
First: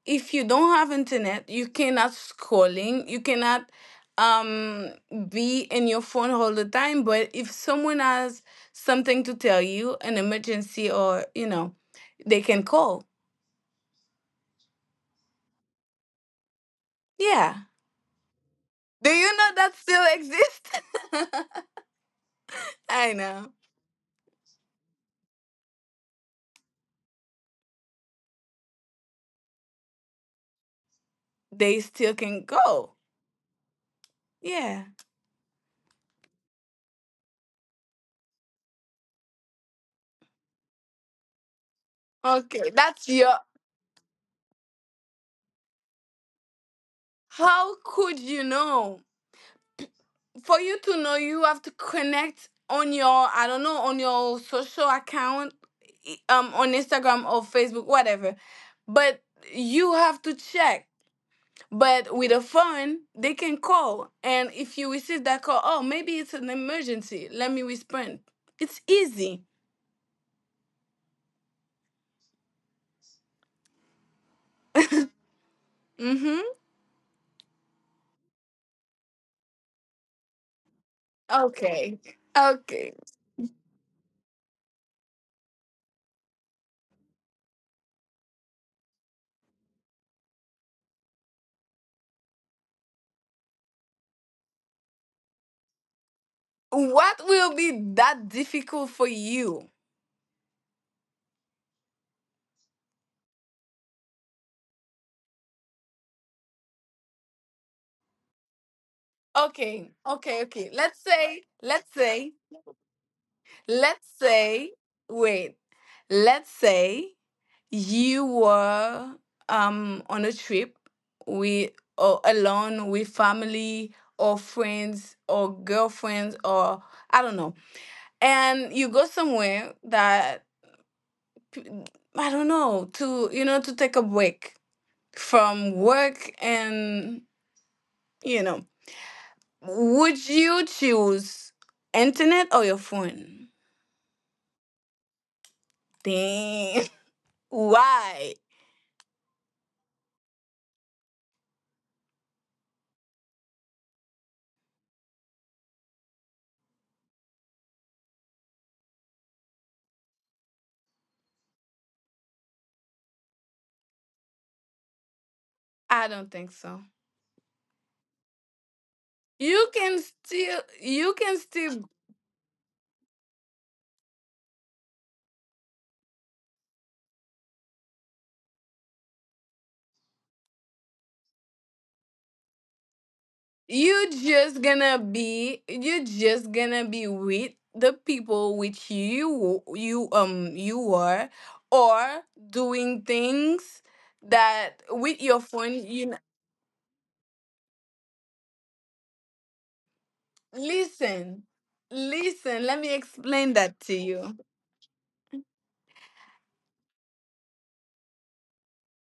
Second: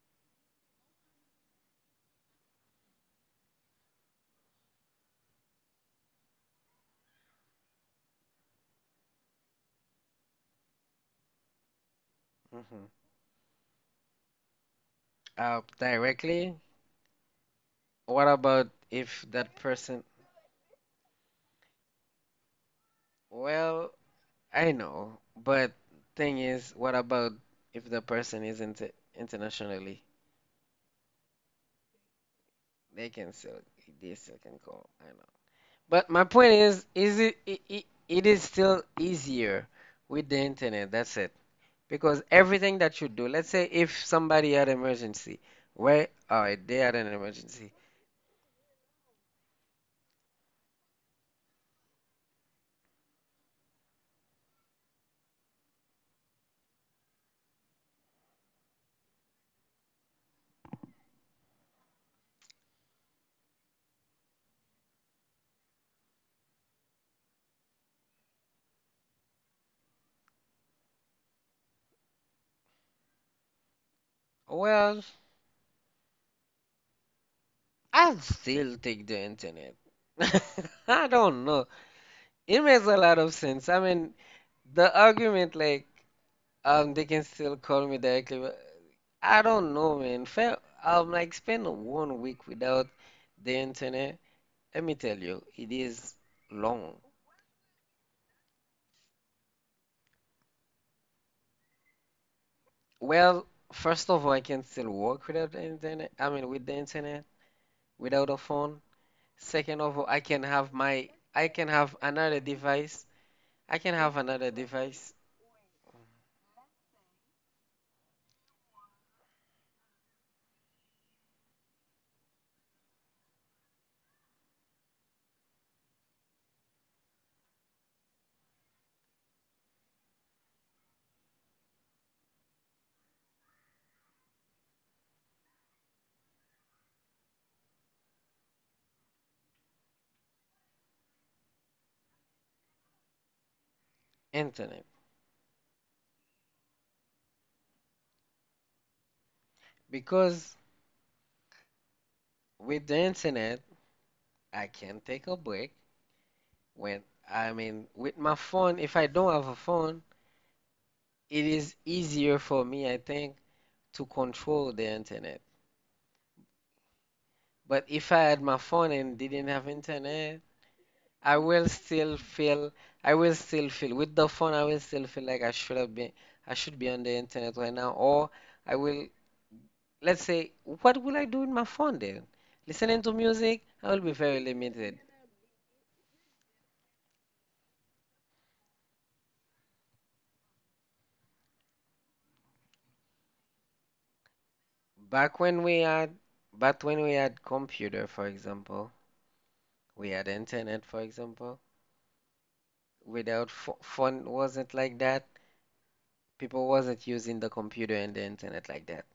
[SPEAKER 2] If you don't have internet, you cannot scrolling, you cannot um be in your phone all the time, but if someone has something to tell you, an emergency or, you know, they can
[SPEAKER 1] Hmm.
[SPEAKER 2] call.
[SPEAKER 1] Uh, directly.
[SPEAKER 2] Yeah.
[SPEAKER 1] What about
[SPEAKER 2] Do
[SPEAKER 1] if
[SPEAKER 2] you know
[SPEAKER 1] that
[SPEAKER 2] that
[SPEAKER 1] person?
[SPEAKER 2] still exists? I know.
[SPEAKER 1] Well, I know, but thing is, what about if the person is inter internationally?
[SPEAKER 2] They still can go.
[SPEAKER 1] They can still, they still can
[SPEAKER 2] Yeah.
[SPEAKER 1] call. But my point is, is it, it it it is still easier with the internet. That's it. Because
[SPEAKER 2] Okay,
[SPEAKER 1] everything
[SPEAKER 2] that's
[SPEAKER 1] that you
[SPEAKER 2] your.
[SPEAKER 1] do, let's say if somebody had an emergency, where all right, they had an
[SPEAKER 2] How
[SPEAKER 1] emergency.
[SPEAKER 2] could you know? For you to know, you have to connect on your, I don't know, on your social account, i- um, on Instagram or Facebook, whatever. But you have to check. But with a phone, they can call, and if you receive that call, oh, maybe it's an emergency. Let me respond. It's easy.
[SPEAKER 1] Well,
[SPEAKER 2] Mm-hmm.
[SPEAKER 1] I'll still take the internet. I don't know.
[SPEAKER 2] Okay.
[SPEAKER 1] It makes
[SPEAKER 2] Okay.
[SPEAKER 1] a lot of sense. I mean, the argument like um they can still call me directly, but I don't know, man. Fair, um like spend one week without the internet. Let me tell you, it is long.
[SPEAKER 2] What will be that difficult for you?
[SPEAKER 1] Well, first of all, I can still work without internet. I mean, with the internet, without a phone. Second
[SPEAKER 2] Okay,
[SPEAKER 1] of all, I
[SPEAKER 2] okay,
[SPEAKER 1] can
[SPEAKER 2] okay.
[SPEAKER 1] have
[SPEAKER 2] Let's
[SPEAKER 1] my,
[SPEAKER 2] say,
[SPEAKER 1] I can
[SPEAKER 2] let's
[SPEAKER 1] have
[SPEAKER 2] say,
[SPEAKER 1] another device. I can
[SPEAKER 2] let's
[SPEAKER 1] have another
[SPEAKER 2] say,
[SPEAKER 1] device,
[SPEAKER 2] wait, let's say you were um on a trip with, or alone with family or friends or girlfriends or I don't know, and you go somewhere that p- I don't know, to you know to take a break from work. and you know, would you choose internet or your phone?
[SPEAKER 1] internet.
[SPEAKER 2] Damn. Why?
[SPEAKER 1] Because with the internet, I can take a break when, I mean, with my phone, if I don't have a phone, it is easier for me, I think, to control the internet.
[SPEAKER 2] I don't think so.
[SPEAKER 1] But if I had my phone and didn't
[SPEAKER 2] You
[SPEAKER 1] have
[SPEAKER 2] can
[SPEAKER 1] internet,
[SPEAKER 2] still you can
[SPEAKER 1] I will
[SPEAKER 2] still
[SPEAKER 1] still feel, I will still feel, with the phone, I will still feel like I should have been, I should be on the internet right now. Or I will, let's say, what will I do with my phone then? Listening to music, I will
[SPEAKER 2] you
[SPEAKER 1] be very
[SPEAKER 2] just gonna
[SPEAKER 1] limited.
[SPEAKER 2] be you just gonna be with the people which you you um you are, or doing things that with your
[SPEAKER 1] Back when
[SPEAKER 2] phone
[SPEAKER 1] we
[SPEAKER 2] you kn-
[SPEAKER 1] had, back when we had computer, for example, we had internet, for
[SPEAKER 2] listen.
[SPEAKER 1] example.
[SPEAKER 2] Listen let me
[SPEAKER 1] Without
[SPEAKER 2] explain that
[SPEAKER 1] pho-
[SPEAKER 2] to
[SPEAKER 1] phone,
[SPEAKER 2] you.
[SPEAKER 1] wasn't like that. People wasn't using the computer and the internet like that.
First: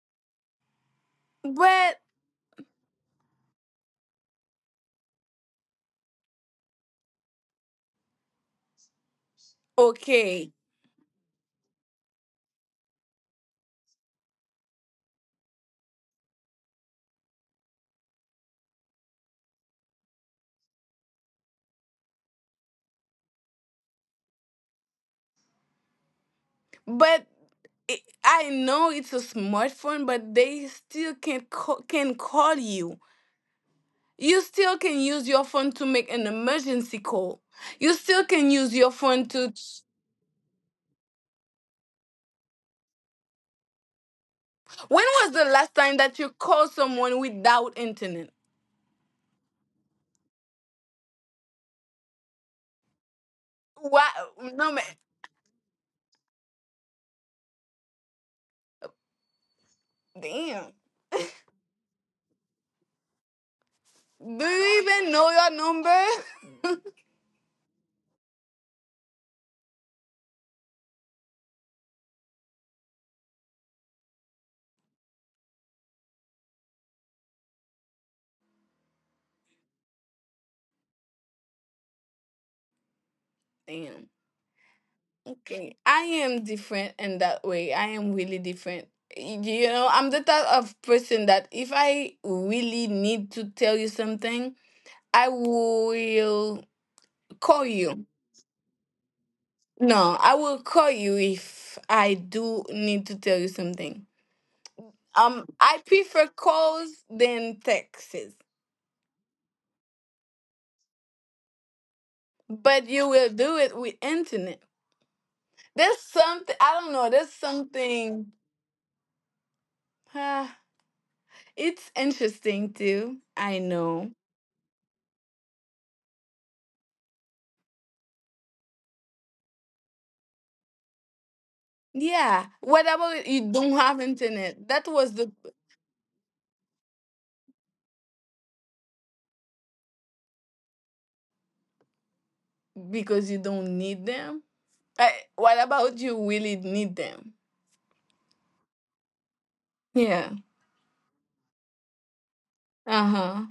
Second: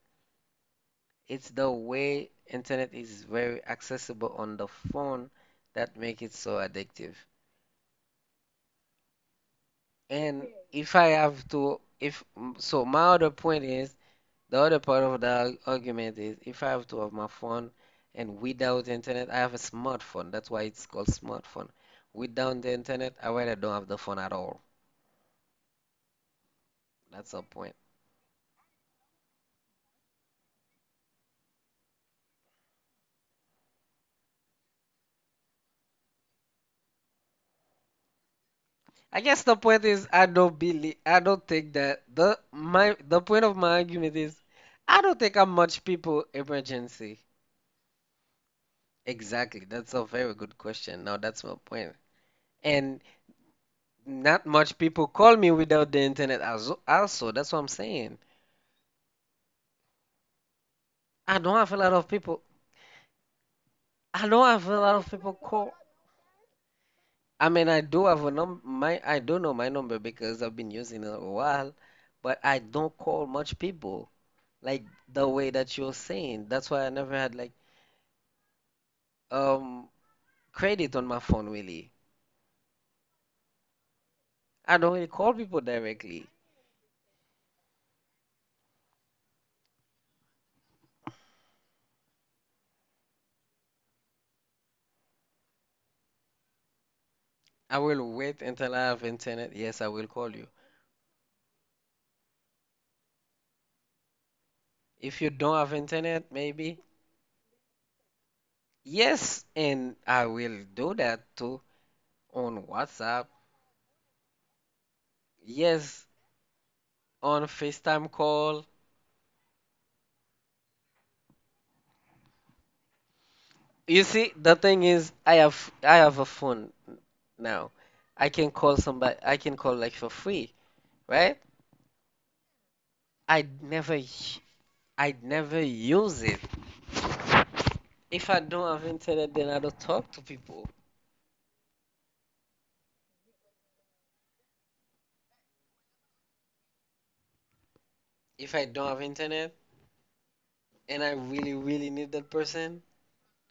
[SPEAKER 1] It's the
[SPEAKER 2] But
[SPEAKER 1] way internet is very accessible on the phone that make it so addictive. And
[SPEAKER 2] okay,
[SPEAKER 1] if I have to, if mm, so, my other point is the other part of the ar- argument is if I have to have my phone and without internet, I have a smartphone. That's why it's called smartphone. Without the internet, I rather don't have the phone at all.
[SPEAKER 2] but
[SPEAKER 1] That's the point.
[SPEAKER 2] it, I know it's a smartphone, but they still can call, can call you. You still can use your phone to make an emergency call. You still can use your
[SPEAKER 1] I
[SPEAKER 2] phone
[SPEAKER 1] guess
[SPEAKER 2] to.
[SPEAKER 1] the point is I don't believe I don't think that the my the point of my argument is I
[SPEAKER 2] When
[SPEAKER 1] don't
[SPEAKER 2] was
[SPEAKER 1] think
[SPEAKER 2] the
[SPEAKER 1] I'm
[SPEAKER 2] last
[SPEAKER 1] much
[SPEAKER 2] time that
[SPEAKER 1] people
[SPEAKER 2] you called someone
[SPEAKER 1] emergency.
[SPEAKER 2] without internet?
[SPEAKER 1] Exactly. That's a very good question. Now that's my point. And
[SPEAKER 2] What
[SPEAKER 1] not much
[SPEAKER 2] number?
[SPEAKER 1] people call me without the internet as also. That's what I'm saying.
[SPEAKER 2] Damn.
[SPEAKER 1] I don't have a lot of people. I don't
[SPEAKER 2] Do
[SPEAKER 1] have a
[SPEAKER 2] you
[SPEAKER 1] lot of
[SPEAKER 2] even know
[SPEAKER 1] people
[SPEAKER 2] your
[SPEAKER 1] call.
[SPEAKER 2] number?
[SPEAKER 1] I mean, I do have a num my I do know my number because I've been using it a while, but I don't call much people like the way that you're saying. That's why I never had like um credit on my phone really.
[SPEAKER 2] Damn.
[SPEAKER 1] I don't really call people
[SPEAKER 2] Okay, I
[SPEAKER 1] directly.
[SPEAKER 2] am different in that way. I am really different. Y- You know, I'm the type of person that if I really need to tell you something, I will call
[SPEAKER 1] I
[SPEAKER 2] you.
[SPEAKER 1] will wait until I have internet. Yes, I will
[SPEAKER 2] No, I
[SPEAKER 1] call you.
[SPEAKER 2] will call you if I do need to tell you something.
[SPEAKER 1] If you
[SPEAKER 2] Um,
[SPEAKER 1] don't have
[SPEAKER 2] I prefer
[SPEAKER 1] internet, maybe.
[SPEAKER 2] calls than texts,
[SPEAKER 1] Yes, and I will do that too on
[SPEAKER 2] but you
[SPEAKER 1] WhatsApp.
[SPEAKER 2] will do it with internet. There's
[SPEAKER 1] Yes,
[SPEAKER 2] something I don't know. There's
[SPEAKER 1] on FaceTime
[SPEAKER 2] something.
[SPEAKER 1] call.
[SPEAKER 2] ah, it's interesting too. I
[SPEAKER 1] You
[SPEAKER 2] know.
[SPEAKER 1] see, the thing is, I have I have a phone now. I can call somebody. I can call like for free, right?
[SPEAKER 2] Yeah, whatever you
[SPEAKER 1] I'd
[SPEAKER 2] don't
[SPEAKER 1] never
[SPEAKER 2] have
[SPEAKER 1] y-
[SPEAKER 2] internet, that was
[SPEAKER 1] I'd
[SPEAKER 2] the,
[SPEAKER 1] never use it. If I don't have internet, then I don't talk to people.
[SPEAKER 2] because you don't need them. Uh, what about you really need them?
[SPEAKER 1] If I don't have internet
[SPEAKER 2] Yeah.
[SPEAKER 1] and I really really need that person,
[SPEAKER 2] Uh-huh.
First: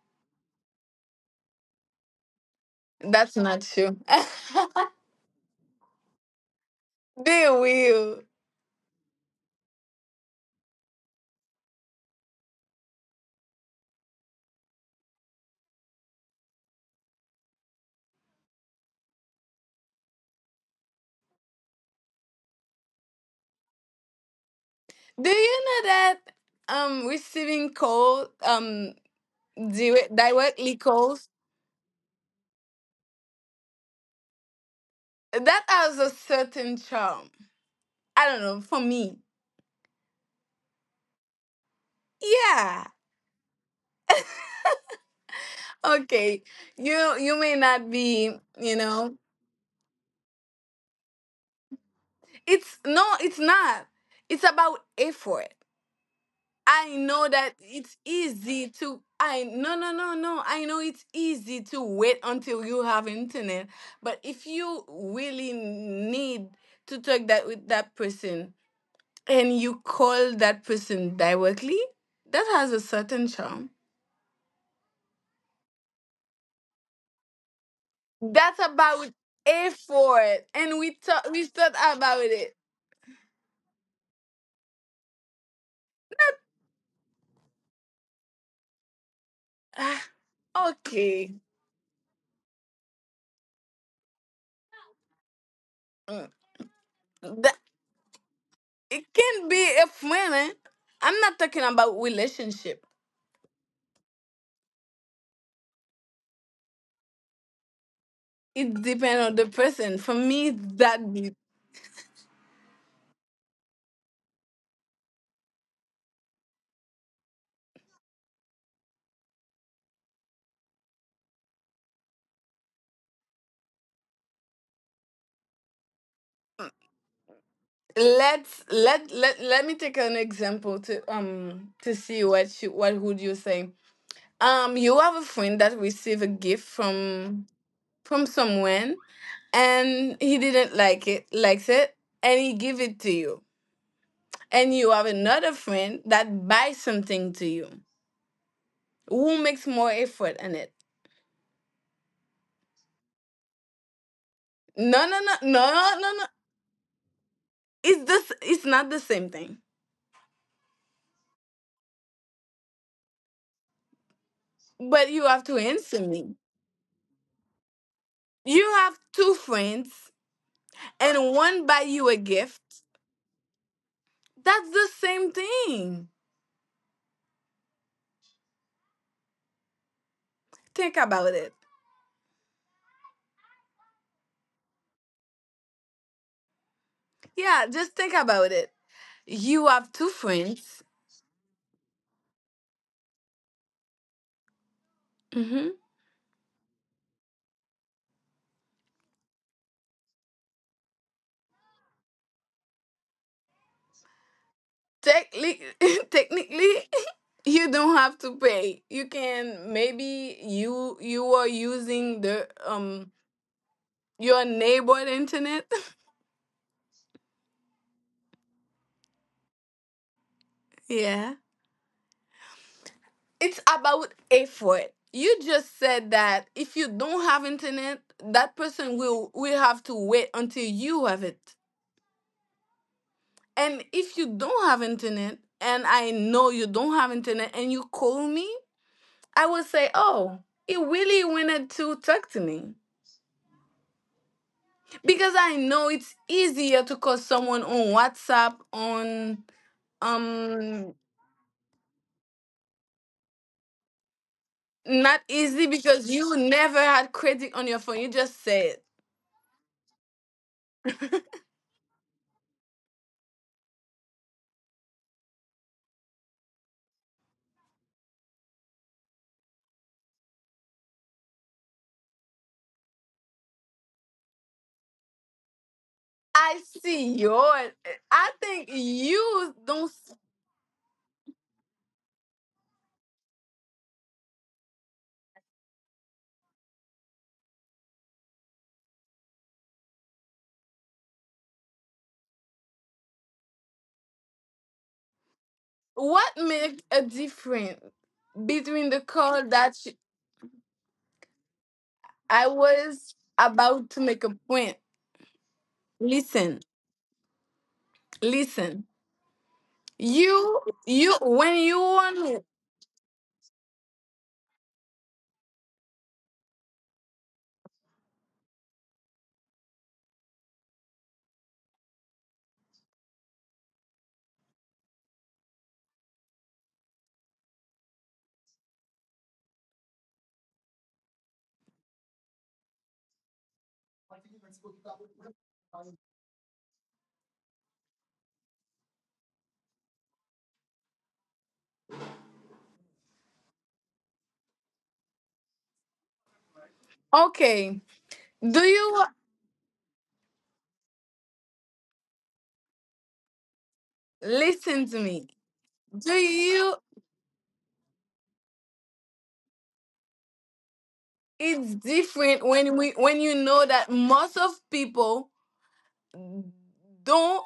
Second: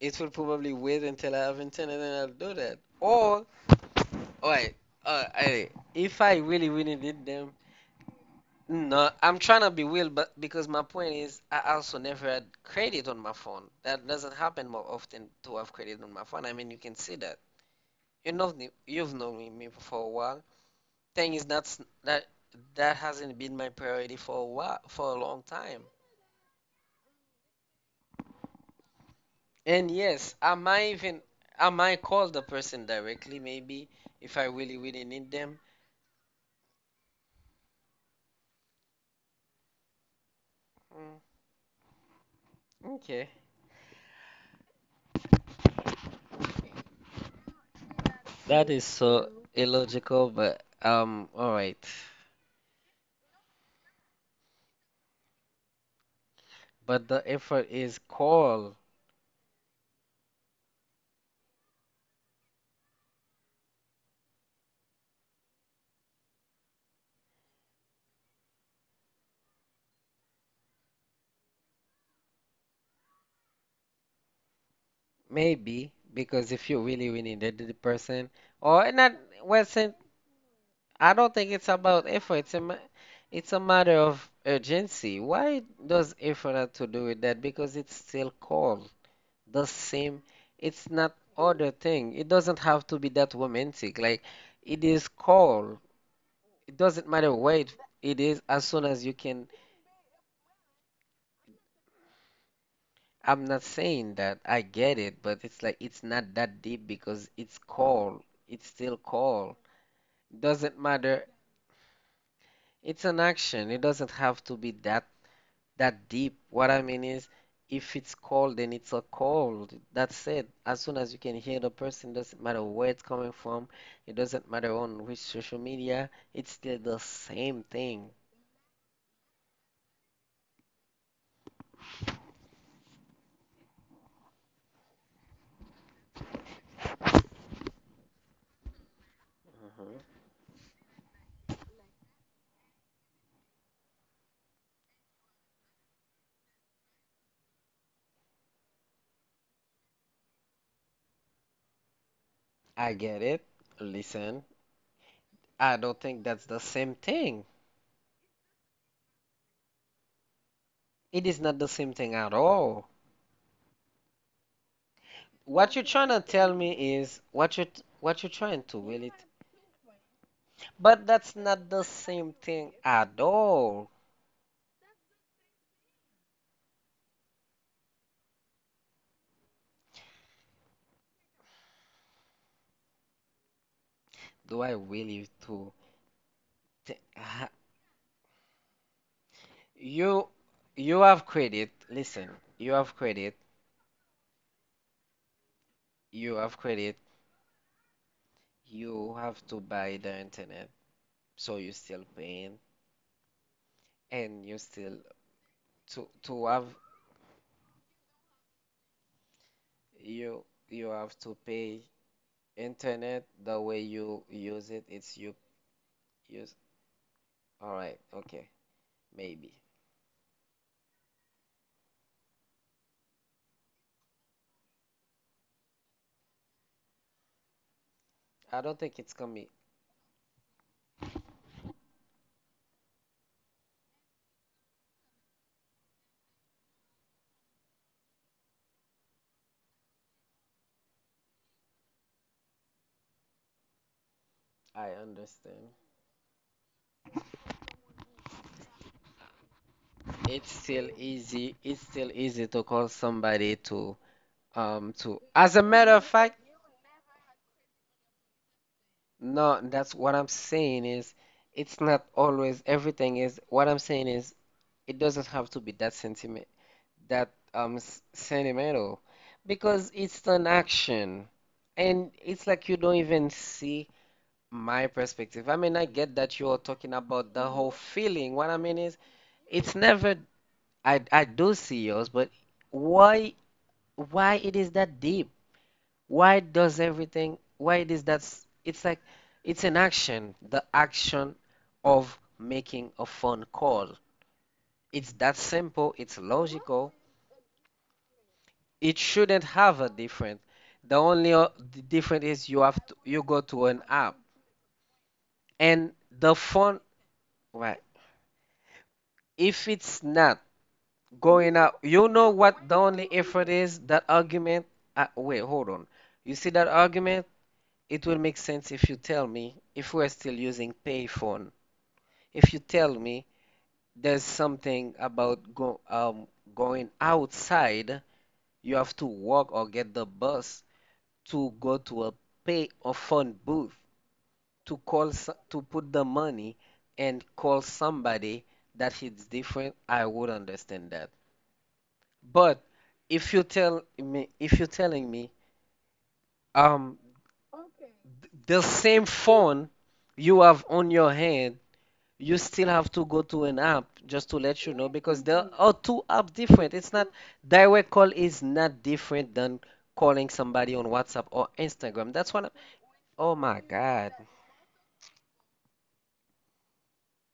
[SPEAKER 1] it will probably wait until I have internet and then I'll do that.
[SPEAKER 2] That's
[SPEAKER 1] Or,
[SPEAKER 2] not true.
[SPEAKER 1] alright, uh, I, if I really, really need
[SPEAKER 2] They
[SPEAKER 1] them,
[SPEAKER 2] will.
[SPEAKER 1] no, I'm trying to be real, but because my point is, I also never had credit on my phone. That doesn't happen more often to have credit on my phone. I mean, you can see that. You know, you've known me me for a while. Thing is, that's that that hasn't been my priority for a while, for a
[SPEAKER 2] Do
[SPEAKER 1] long
[SPEAKER 2] you
[SPEAKER 1] time.
[SPEAKER 2] know that um receiving calls, um
[SPEAKER 1] And
[SPEAKER 2] direct,
[SPEAKER 1] yes, I
[SPEAKER 2] directly
[SPEAKER 1] might even
[SPEAKER 2] calls,
[SPEAKER 1] I might call the person directly maybe if I really really need them.
[SPEAKER 2] that has a certain charm? I don't know, for me.
[SPEAKER 1] Mm,
[SPEAKER 2] Yeah.
[SPEAKER 1] okay.
[SPEAKER 2] Okay. You you may not be, you
[SPEAKER 1] That is
[SPEAKER 2] know.
[SPEAKER 1] so illogical, but um all right.
[SPEAKER 2] It's no, it's not. It's about effort. I
[SPEAKER 1] But
[SPEAKER 2] know
[SPEAKER 1] the
[SPEAKER 2] that
[SPEAKER 1] effort
[SPEAKER 2] it's
[SPEAKER 1] is
[SPEAKER 2] easy
[SPEAKER 1] call
[SPEAKER 2] to, I no no no no. I know it's easy to wait until you have internet, but if you really need to talk that with that person, and you call that person directly, that has a certain charm.
[SPEAKER 1] maybe because if you really really need the person
[SPEAKER 2] That's
[SPEAKER 1] or
[SPEAKER 2] about
[SPEAKER 1] not well since
[SPEAKER 2] effort, and we
[SPEAKER 1] I
[SPEAKER 2] talk
[SPEAKER 1] don't
[SPEAKER 2] we
[SPEAKER 1] think it's
[SPEAKER 2] thought
[SPEAKER 1] about
[SPEAKER 2] about
[SPEAKER 1] effort.
[SPEAKER 2] it.
[SPEAKER 1] It's a ma- it's a matter of urgency. Why does effort have to do with that? Because it's still call. The same.
[SPEAKER 2] Ah,
[SPEAKER 1] It's not
[SPEAKER 2] Okay.
[SPEAKER 1] other thing. It doesn't have to be that romantic. Like it is called.
[SPEAKER 2] Mm.
[SPEAKER 1] It doesn't matter
[SPEAKER 2] Th-
[SPEAKER 1] where it, it is as soon as
[SPEAKER 2] It
[SPEAKER 1] you
[SPEAKER 2] can
[SPEAKER 1] can.
[SPEAKER 2] be if women. I'm not talking about relationship.
[SPEAKER 1] I'm not saying that I get it, but it's like it's not that deep because it's called. It's
[SPEAKER 2] It
[SPEAKER 1] still
[SPEAKER 2] depends on the
[SPEAKER 1] called.
[SPEAKER 2] person. For me,
[SPEAKER 1] Doesn't
[SPEAKER 2] that,
[SPEAKER 1] matter. It's an action. It doesn't have to be that that deep. What I mean is, if it's cold, then it's a cold. That's it. As soon as you can hear the person, doesn't matter where it's coming from, it doesn't matter on which social media, it's still the same thing.
[SPEAKER 2] let's let let let me take an example to um to see what you, what would you say. Um, you have a friend that receive a gift from from someone
[SPEAKER 1] Mhm.
[SPEAKER 2] and he didn't like it, likes it, and he give it to you. And you have another friend that buys something to you. Who makes more effort in it?
[SPEAKER 1] I get it. Listen,
[SPEAKER 2] No, no, no, no,
[SPEAKER 1] I don't
[SPEAKER 2] no, no,
[SPEAKER 1] think that's the same thing.
[SPEAKER 2] it's this, it's not the same thing,
[SPEAKER 1] It is not the same thing at all.
[SPEAKER 2] but you have to
[SPEAKER 1] What you're
[SPEAKER 2] answer
[SPEAKER 1] trying to
[SPEAKER 2] me,
[SPEAKER 1] tell me is what you what you're trying
[SPEAKER 2] you
[SPEAKER 1] to
[SPEAKER 2] have
[SPEAKER 1] really, t-
[SPEAKER 2] two friends,
[SPEAKER 1] but
[SPEAKER 2] and
[SPEAKER 1] that's
[SPEAKER 2] one
[SPEAKER 1] not
[SPEAKER 2] buy
[SPEAKER 1] the
[SPEAKER 2] you a
[SPEAKER 1] same
[SPEAKER 2] gift,
[SPEAKER 1] thing at all.
[SPEAKER 2] that's the same thing, think about it,
[SPEAKER 1] Do I really to?
[SPEAKER 2] yeah just think about it, you have two
[SPEAKER 1] You
[SPEAKER 2] friends.
[SPEAKER 1] you have credit. Listen, you have credit.
[SPEAKER 2] Mm-hmm.
[SPEAKER 1] You have credit. You have to buy the internet, so you're still paying, and you still
[SPEAKER 2] Technically,
[SPEAKER 1] to to have
[SPEAKER 2] technically, you don't have to pay, you can, maybe
[SPEAKER 1] you you
[SPEAKER 2] you,
[SPEAKER 1] have
[SPEAKER 2] you
[SPEAKER 1] to
[SPEAKER 2] are
[SPEAKER 1] pay
[SPEAKER 2] using the um
[SPEAKER 1] internet the way you
[SPEAKER 2] your
[SPEAKER 1] use it.
[SPEAKER 2] neighbor
[SPEAKER 1] It's you
[SPEAKER 2] internet.
[SPEAKER 1] use. All right, okay, maybe.
[SPEAKER 2] Yeah, it's about effort. You just said that if you don't have internet, that
[SPEAKER 1] I don't
[SPEAKER 2] person
[SPEAKER 1] think it's
[SPEAKER 2] will
[SPEAKER 1] coming.
[SPEAKER 2] will have to wait until you have it. And if you don't have internet, and I know you don't have internet, and you call me, I will say, "Oh, he really wanted to talk to me,"
[SPEAKER 1] I
[SPEAKER 2] because I
[SPEAKER 1] understand.
[SPEAKER 2] know it's easier to call someone on WhatsApp, on
[SPEAKER 1] It's still
[SPEAKER 2] um.
[SPEAKER 1] easy. It's still easy to call somebody to um
[SPEAKER 2] Not
[SPEAKER 1] to. As a
[SPEAKER 2] easy
[SPEAKER 1] matter of
[SPEAKER 2] because you
[SPEAKER 1] fact.
[SPEAKER 2] never had credit on your phone. You just said.
[SPEAKER 1] No, that's what I'm saying is it's not always everything is what I'm saying is it doesn't have to be that sentiment that um s- sentimental because it's an action and it's like you don't even see my perspective. I mean, I get that you're
[SPEAKER 2] I
[SPEAKER 1] talking
[SPEAKER 2] see
[SPEAKER 1] about the whole
[SPEAKER 2] yours. I
[SPEAKER 1] feeling. What I
[SPEAKER 2] think
[SPEAKER 1] mean is
[SPEAKER 2] you
[SPEAKER 1] it's
[SPEAKER 2] don't. s-
[SPEAKER 1] never I I do see yours, but why why it is that deep? Why does everything, why it is that's, it's like, it's an action, the action of making a phone call. It's that simple,
[SPEAKER 2] What
[SPEAKER 1] it's
[SPEAKER 2] makes a
[SPEAKER 1] logical.
[SPEAKER 2] difference between the
[SPEAKER 1] It
[SPEAKER 2] call
[SPEAKER 1] shouldn't
[SPEAKER 2] that you,
[SPEAKER 1] have a different. The only o- the different
[SPEAKER 2] I
[SPEAKER 1] is you have to,
[SPEAKER 2] was
[SPEAKER 1] you go to
[SPEAKER 2] about
[SPEAKER 1] an
[SPEAKER 2] to make
[SPEAKER 1] app
[SPEAKER 2] a point?
[SPEAKER 1] and the
[SPEAKER 2] Listen,
[SPEAKER 1] phone, right?
[SPEAKER 2] listen.
[SPEAKER 1] If it's
[SPEAKER 2] You,
[SPEAKER 1] not
[SPEAKER 2] you, when you
[SPEAKER 1] going
[SPEAKER 2] want,
[SPEAKER 1] out, you know what the only effort is? That argument. Uh, wait, hold on. You see that argument? It will make sense if you tell me if we're still using payphone. If you tell me there's something about go, um, going outside, you have to walk or get the bus to go to a pay or phone booth to call so- to put the money and call somebody that hits different, I would understand that. But if you tell me if you're telling me um
[SPEAKER 2] okay.
[SPEAKER 1] th-
[SPEAKER 2] Do
[SPEAKER 1] the
[SPEAKER 2] you
[SPEAKER 1] same phone you have on your hand you still have to go to an app just to let
[SPEAKER 2] listen
[SPEAKER 1] you
[SPEAKER 2] to
[SPEAKER 1] know
[SPEAKER 2] me?
[SPEAKER 1] because there are
[SPEAKER 2] Do
[SPEAKER 1] two apps
[SPEAKER 2] you?
[SPEAKER 1] different. It's not direct call is not different than calling somebody on WhatsApp or
[SPEAKER 2] It's
[SPEAKER 1] Instagram.
[SPEAKER 2] different
[SPEAKER 1] That's what I'm,
[SPEAKER 2] when we when you
[SPEAKER 1] oh
[SPEAKER 2] know
[SPEAKER 1] my
[SPEAKER 2] that
[SPEAKER 1] God.
[SPEAKER 2] most of people don't.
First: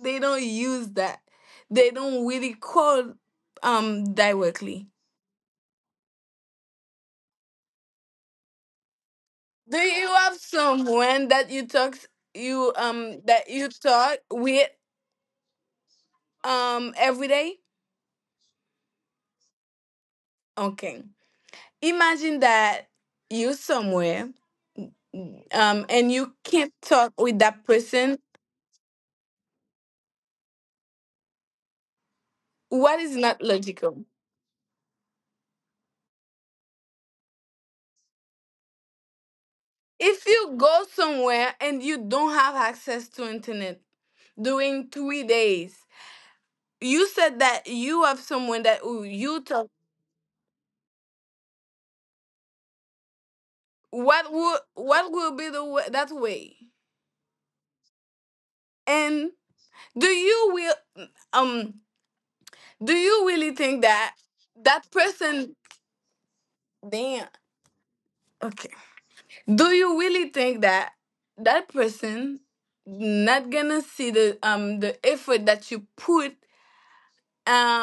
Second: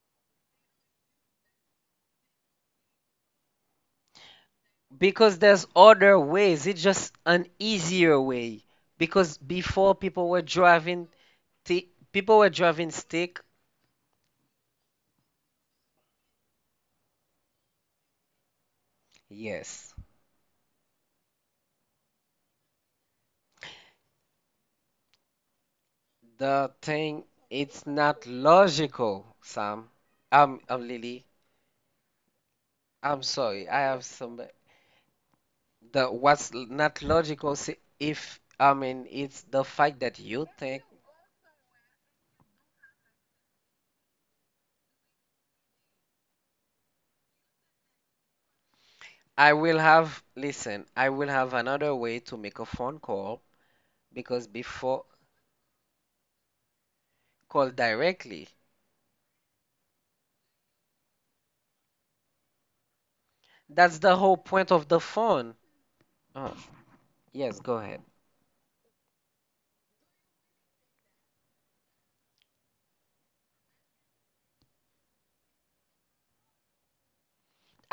[SPEAKER 2] They don't use that. They don't really call um directly.
[SPEAKER 1] Because there's other ways. It's just an easier way. Because
[SPEAKER 2] Do
[SPEAKER 1] before
[SPEAKER 2] you
[SPEAKER 1] people were
[SPEAKER 2] have
[SPEAKER 1] driving
[SPEAKER 2] someone that you
[SPEAKER 1] t
[SPEAKER 2] talk
[SPEAKER 1] people were
[SPEAKER 2] you
[SPEAKER 1] driving
[SPEAKER 2] um
[SPEAKER 1] stick.
[SPEAKER 2] that you talk with um every day?
[SPEAKER 1] Yes.
[SPEAKER 2] Okay. Imagine that you somewhere, um and you
[SPEAKER 1] The
[SPEAKER 2] can't talk
[SPEAKER 1] thing
[SPEAKER 2] with that
[SPEAKER 1] it's
[SPEAKER 2] person.
[SPEAKER 1] not logical, Sam. I'm I'm Lily.
[SPEAKER 2] What
[SPEAKER 1] I'm
[SPEAKER 2] is not
[SPEAKER 1] sorry. I have
[SPEAKER 2] logical?
[SPEAKER 1] some. The What's not logical see, if I mean it's the fact that
[SPEAKER 2] If
[SPEAKER 1] you
[SPEAKER 2] you
[SPEAKER 1] think
[SPEAKER 2] go somewhere and you don't have access to internet during three days, you said that you have someone that, who you
[SPEAKER 1] I
[SPEAKER 2] talk,
[SPEAKER 1] will have listen, I will have another way to make a phone call
[SPEAKER 2] what
[SPEAKER 1] because
[SPEAKER 2] will,
[SPEAKER 1] before
[SPEAKER 2] what will be the way, that way,
[SPEAKER 1] call directly.
[SPEAKER 2] and do you will, um do you really think
[SPEAKER 1] That's the
[SPEAKER 2] that
[SPEAKER 1] whole point of the
[SPEAKER 2] that
[SPEAKER 1] phone.
[SPEAKER 2] person,
[SPEAKER 1] Oh
[SPEAKER 2] damn,
[SPEAKER 1] yes, go ahead.
[SPEAKER 2] okay, do you really think that that person not gonna see the um the effort that you put,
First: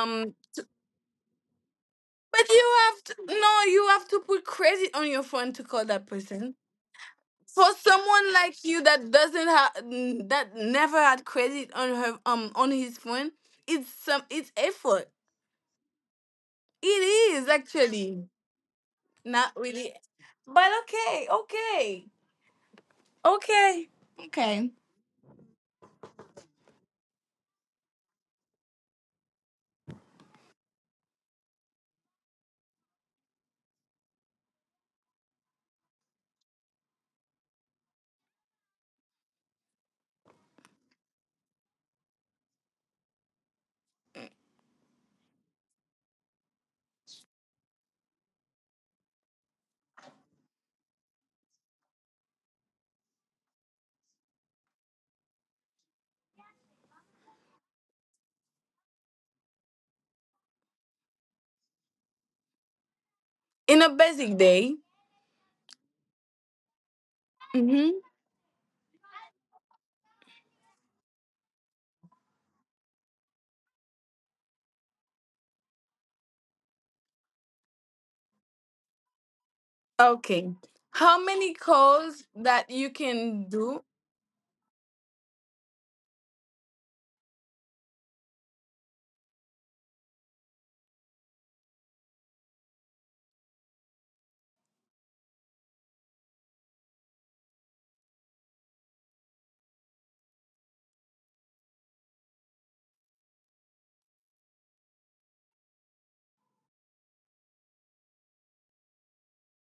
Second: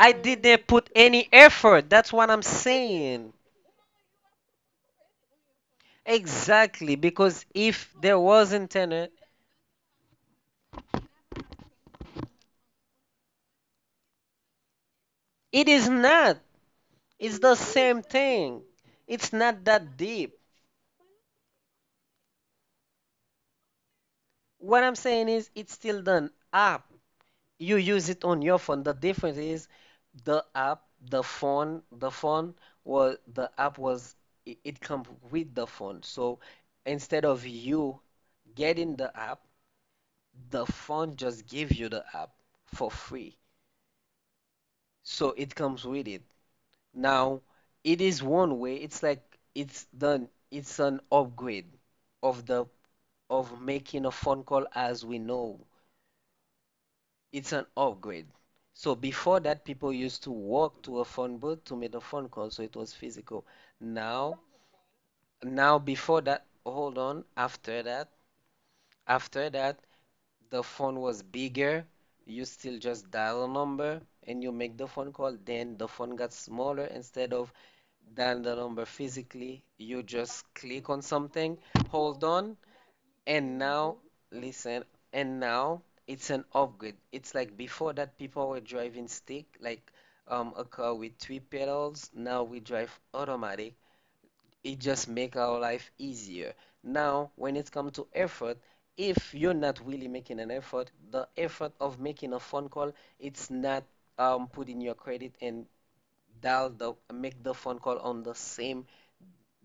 [SPEAKER 1] I didn't put any effort. That's what I'm
[SPEAKER 2] but you have to,
[SPEAKER 1] saying.
[SPEAKER 2] no you have to put credit on your phone to call that person,
[SPEAKER 1] Exactly, because
[SPEAKER 2] for
[SPEAKER 1] if there
[SPEAKER 2] someone
[SPEAKER 1] was
[SPEAKER 2] like you that
[SPEAKER 1] internet,
[SPEAKER 2] doesn't have, that never had credit on her, um on his phone, it's some, it's effort,
[SPEAKER 1] it is not.
[SPEAKER 2] it
[SPEAKER 1] It's
[SPEAKER 2] is
[SPEAKER 1] the same
[SPEAKER 2] actually
[SPEAKER 1] thing. It's
[SPEAKER 2] not
[SPEAKER 1] not
[SPEAKER 2] really.
[SPEAKER 1] that deep.
[SPEAKER 2] But okay, okay, okay, okay,
[SPEAKER 1] What I'm saying is it's still done app. You use it on your phone. The difference is the app, the phone, the phone was the app was it, it comes with the phone. So instead of you getting the app, the phone just gives you the app for free. So it comes with it. Now it is one way. It's like it's done. It's an upgrade of the of making a phone call as we know. It's an upgrade. So before that, people used to walk to a phone booth to make a phone call, so it was physical.
[SPEAKER 2] in a basic
[SPEAKER 1] Now,
[SPEAKER 2] day.
[SPEAKER 1] now before that, hold on, after
[SPEAKER 2] Mm-hmm.
[SPEAKER 1] that, after that, the phone was bigger. You still just dial a number and you make the phone call. Then the phone got smaller. Instead of dial the number physically, you
[SPEAKER 2] Okay,
[SPEAKER 1] just click on
[SPEAKER 2] how many
[SPEAKER 1] something,
[SPEAKER 2] calls
[SPEAKER 1] hold on,
[SPEAKER 2] that you can
[SPEAKER 1] and
[SPEAKER 2] do?
[SPEAKER 1] now, listen, and now it's an upgrade. It's like before that people were driving stick, like um a car with three pedals. Now we drive automatic. It just make our life easier. Now, when it comes to effort, if you're not really making an effort, the effort of making a phone call, it's not um putting your credit and dial the make the phone call on the same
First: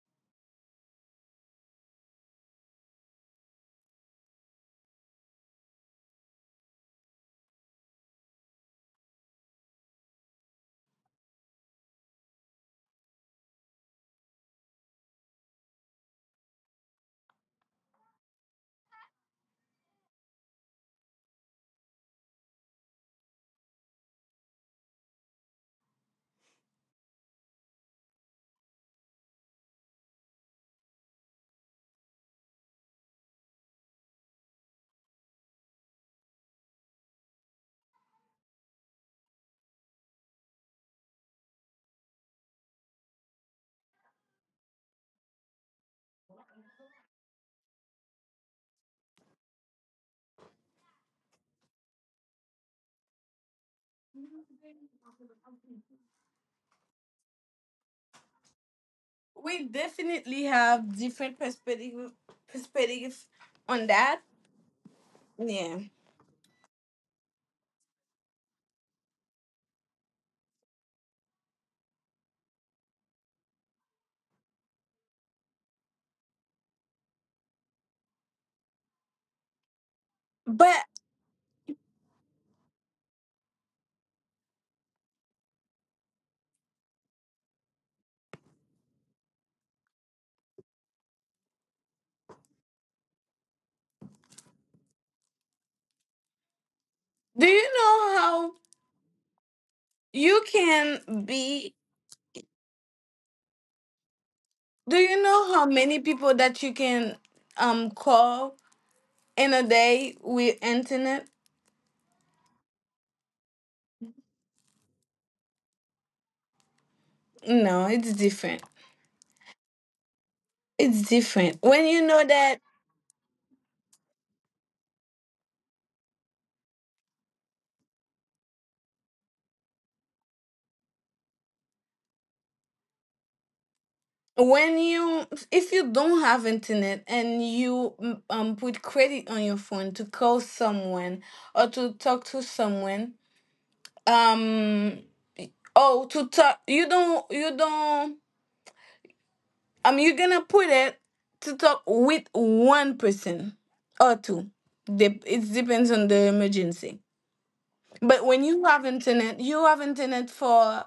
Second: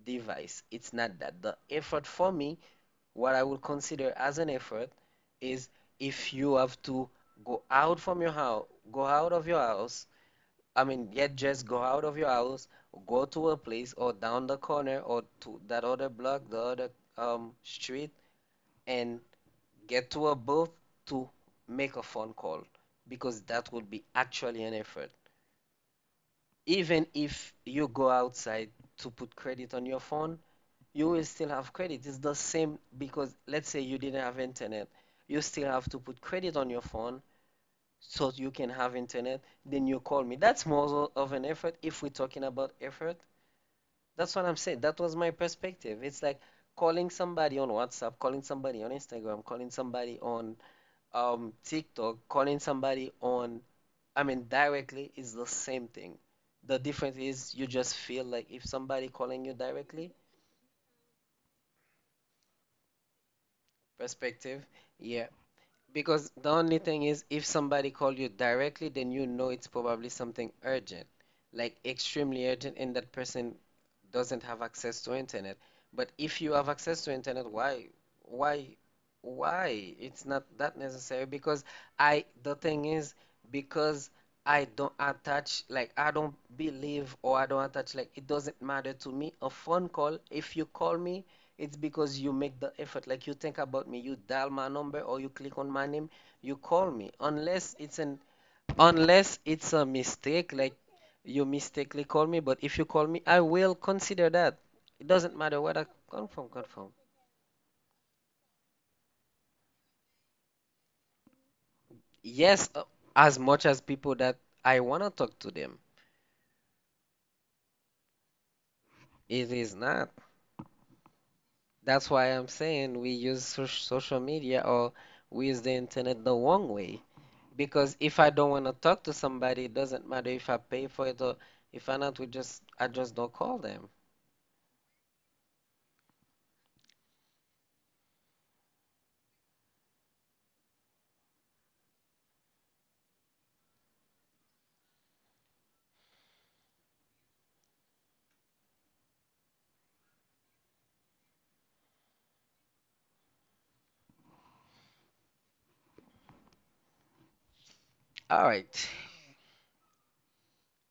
[SPEAKER 1] device. It's not that. The effort for me what I would consider as an effort is if you have to go out from your house, go out of your house. I mean, yet just go out of your house, go to a place or down the corner or to that other block, the other um, street, and get to a booth to make a phone call because that would be actually an effort. Even if you go outside to put credit on your phone, you will still have credit. It's the same because let's say you didn't have internet, you still have to put credit on your phone so you can have internet. Then you call me. That's more of an effort if we're talking about effort. That's what I'm saying. That was my perspective. It's like calling somebody on WhatsApp, calling somebody on Instagram, calling somebody on um, TikTok, calling somebody on, I mean, directly is the same thing. The difference is you just feel like if somebody calling you
[SPEAKER 2] We
[SPEAKER 1] directly,
[SPEAKER 2] definitely have different perspective perspective on that,
[SPEAKER 1] perspective, yeah.
[SPEAKER 2] yeah.
[SPEAKER 1] Because the only thing is, if somebody called you directly, then you know it's probably something urgent, like extremely urgent, and that person doesn't have access to internet. But if you have access to internet, why, why, why? It's not that
[SPEAKER 2] But
[SPEAKER 1] necessary because I, the thing is, because I don't attach, like, I don't believe or I don't attach, like, it doesn't matter to me. A phone call, if you call me, it's because you make the effort. Like you think about me, you dial my number or you click on my name, you call me.
[SPEAKER 2] do you
[SPEAKER 1] Unless it's an
[SPEAKER 2] know how?
[SPEAKER 1] unless it's a
[SPEAKER 2] You
[SPEAKER 1] mistake, like
[SPEAKER 2] can
[SPEAKER 1] you
[SPEAKER 2] be.
[SPEAKER 1] mistakenly call me, but if you call me, I will consider that.
[SPEAKER 2] Do
[SPEAKER 1] It
[SPEAKER 2] you
[SPEAKER 1] doesn't
[SPEAKER 2] know
[SPEAKER 1] matter
[SPEAKER 2] how
[SPEAKER 1] whether
[SPEAKER 2] many people
[SPEAKER 1] confirm,
[SPEAKER 2] that you
[SPEAKER 1] confirm.
[SPEAKER 2] can um call in a day with internet?
[SPEAKER 1] Yes, uh, as much as people that I wanna talk to them.
[SPEAKER 2] No, it's different.
[SPEAKER 1] It is not.
[SPEAKER 2] It's different. When you
[SPEAKER 1] That's
[SPEAKER 2] know
[SPEAKER 1] why I'm
[SPEAKER 2] that,
[SPEAKER 1] saying we use so social media or we use the internet the wrong way. Because if I don't want to talk to somebody, it doesn't matter if I pay for it or if I not, we just I just don't call them.
[SPEAKER 2] when you, if you don't have internet and you mm, um put credit on your phone to call someone or to talk to someone, um oh to talk you don't, you don't. Um, you're gonna put it to talk with one person or two. Dep- It depends on the emergency. But
[SPEAKER 1] All
[SPEAKER 2] when you
[SPEAKER 1] right.
[SPEAKER 2] have internet, you have internet for,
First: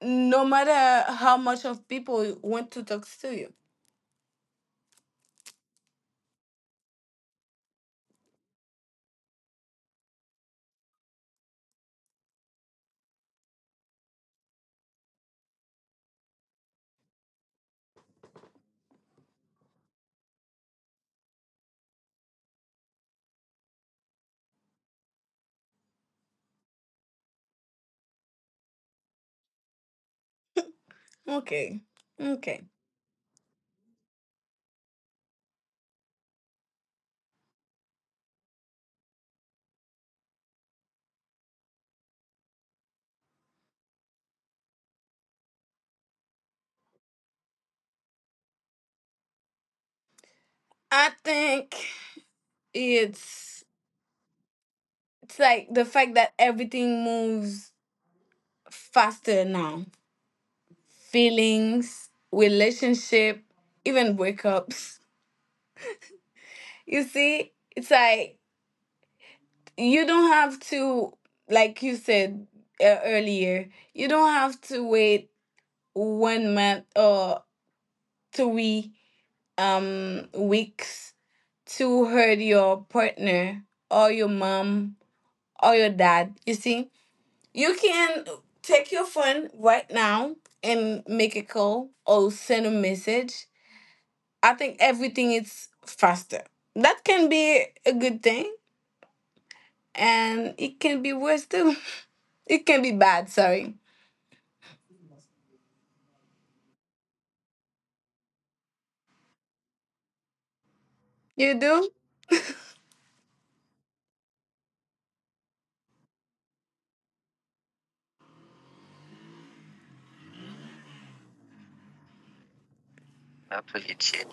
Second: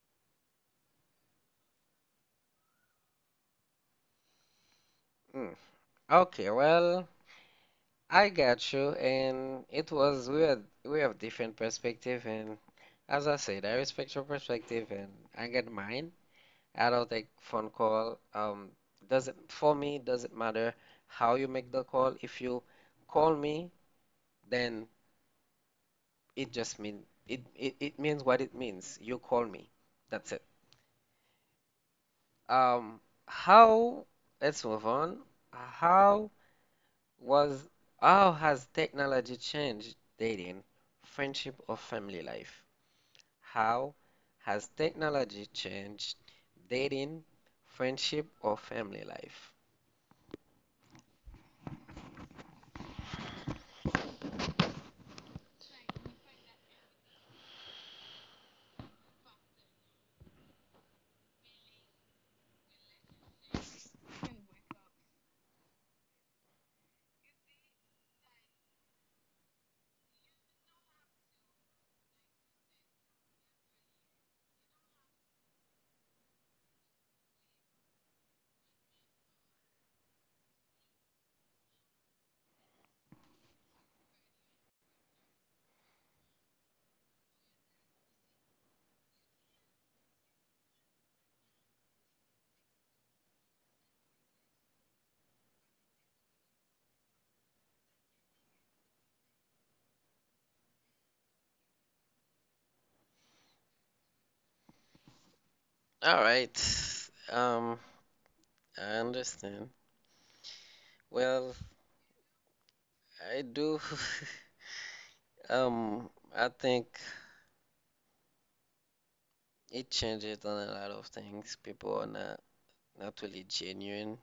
[SPEAKER 2] no matter how much of people want to talk to you.
[SPEAKER 1] Mm. Okay, well, I got you, and it was we had we have different perspective, and as I said, I respect your perspective, and I get mine. I don't take phone call. Um, doesn't for me doesn't matter how you make the call. If you call me then it just mean it, it it means what it means. You call me. That's it.
[SPEAKER 2] Okay, okay.
[SPEAKER 1] Um, how, let's move on. How was, how has technology changed dating, friendship, or family life? How has technology changed dating, friendship, or family life?
[SPEAKER 2] I think it's it's like the fact that everything moves faster now. Feelings, relationship, even breakups. You see, it's like you don't have to, like you said uh, earlier, you don't have to wait one month or three um weeks to hurt your partner or your mom or your dad. You see, you can take your phone right now and make a call or send a message. I think everything is faster. That can be a good thing, and it can be worse too. It can be bad, sorry.
[SPEAKER 1] All right. Um, I understand.
[SPEAKER 2] You
[SPEAKER 1] Well,
[SPEAKER 2] do?
[SPEAKER 1] I do. Um, I think it changes on a lot of things. People are not not really genuine.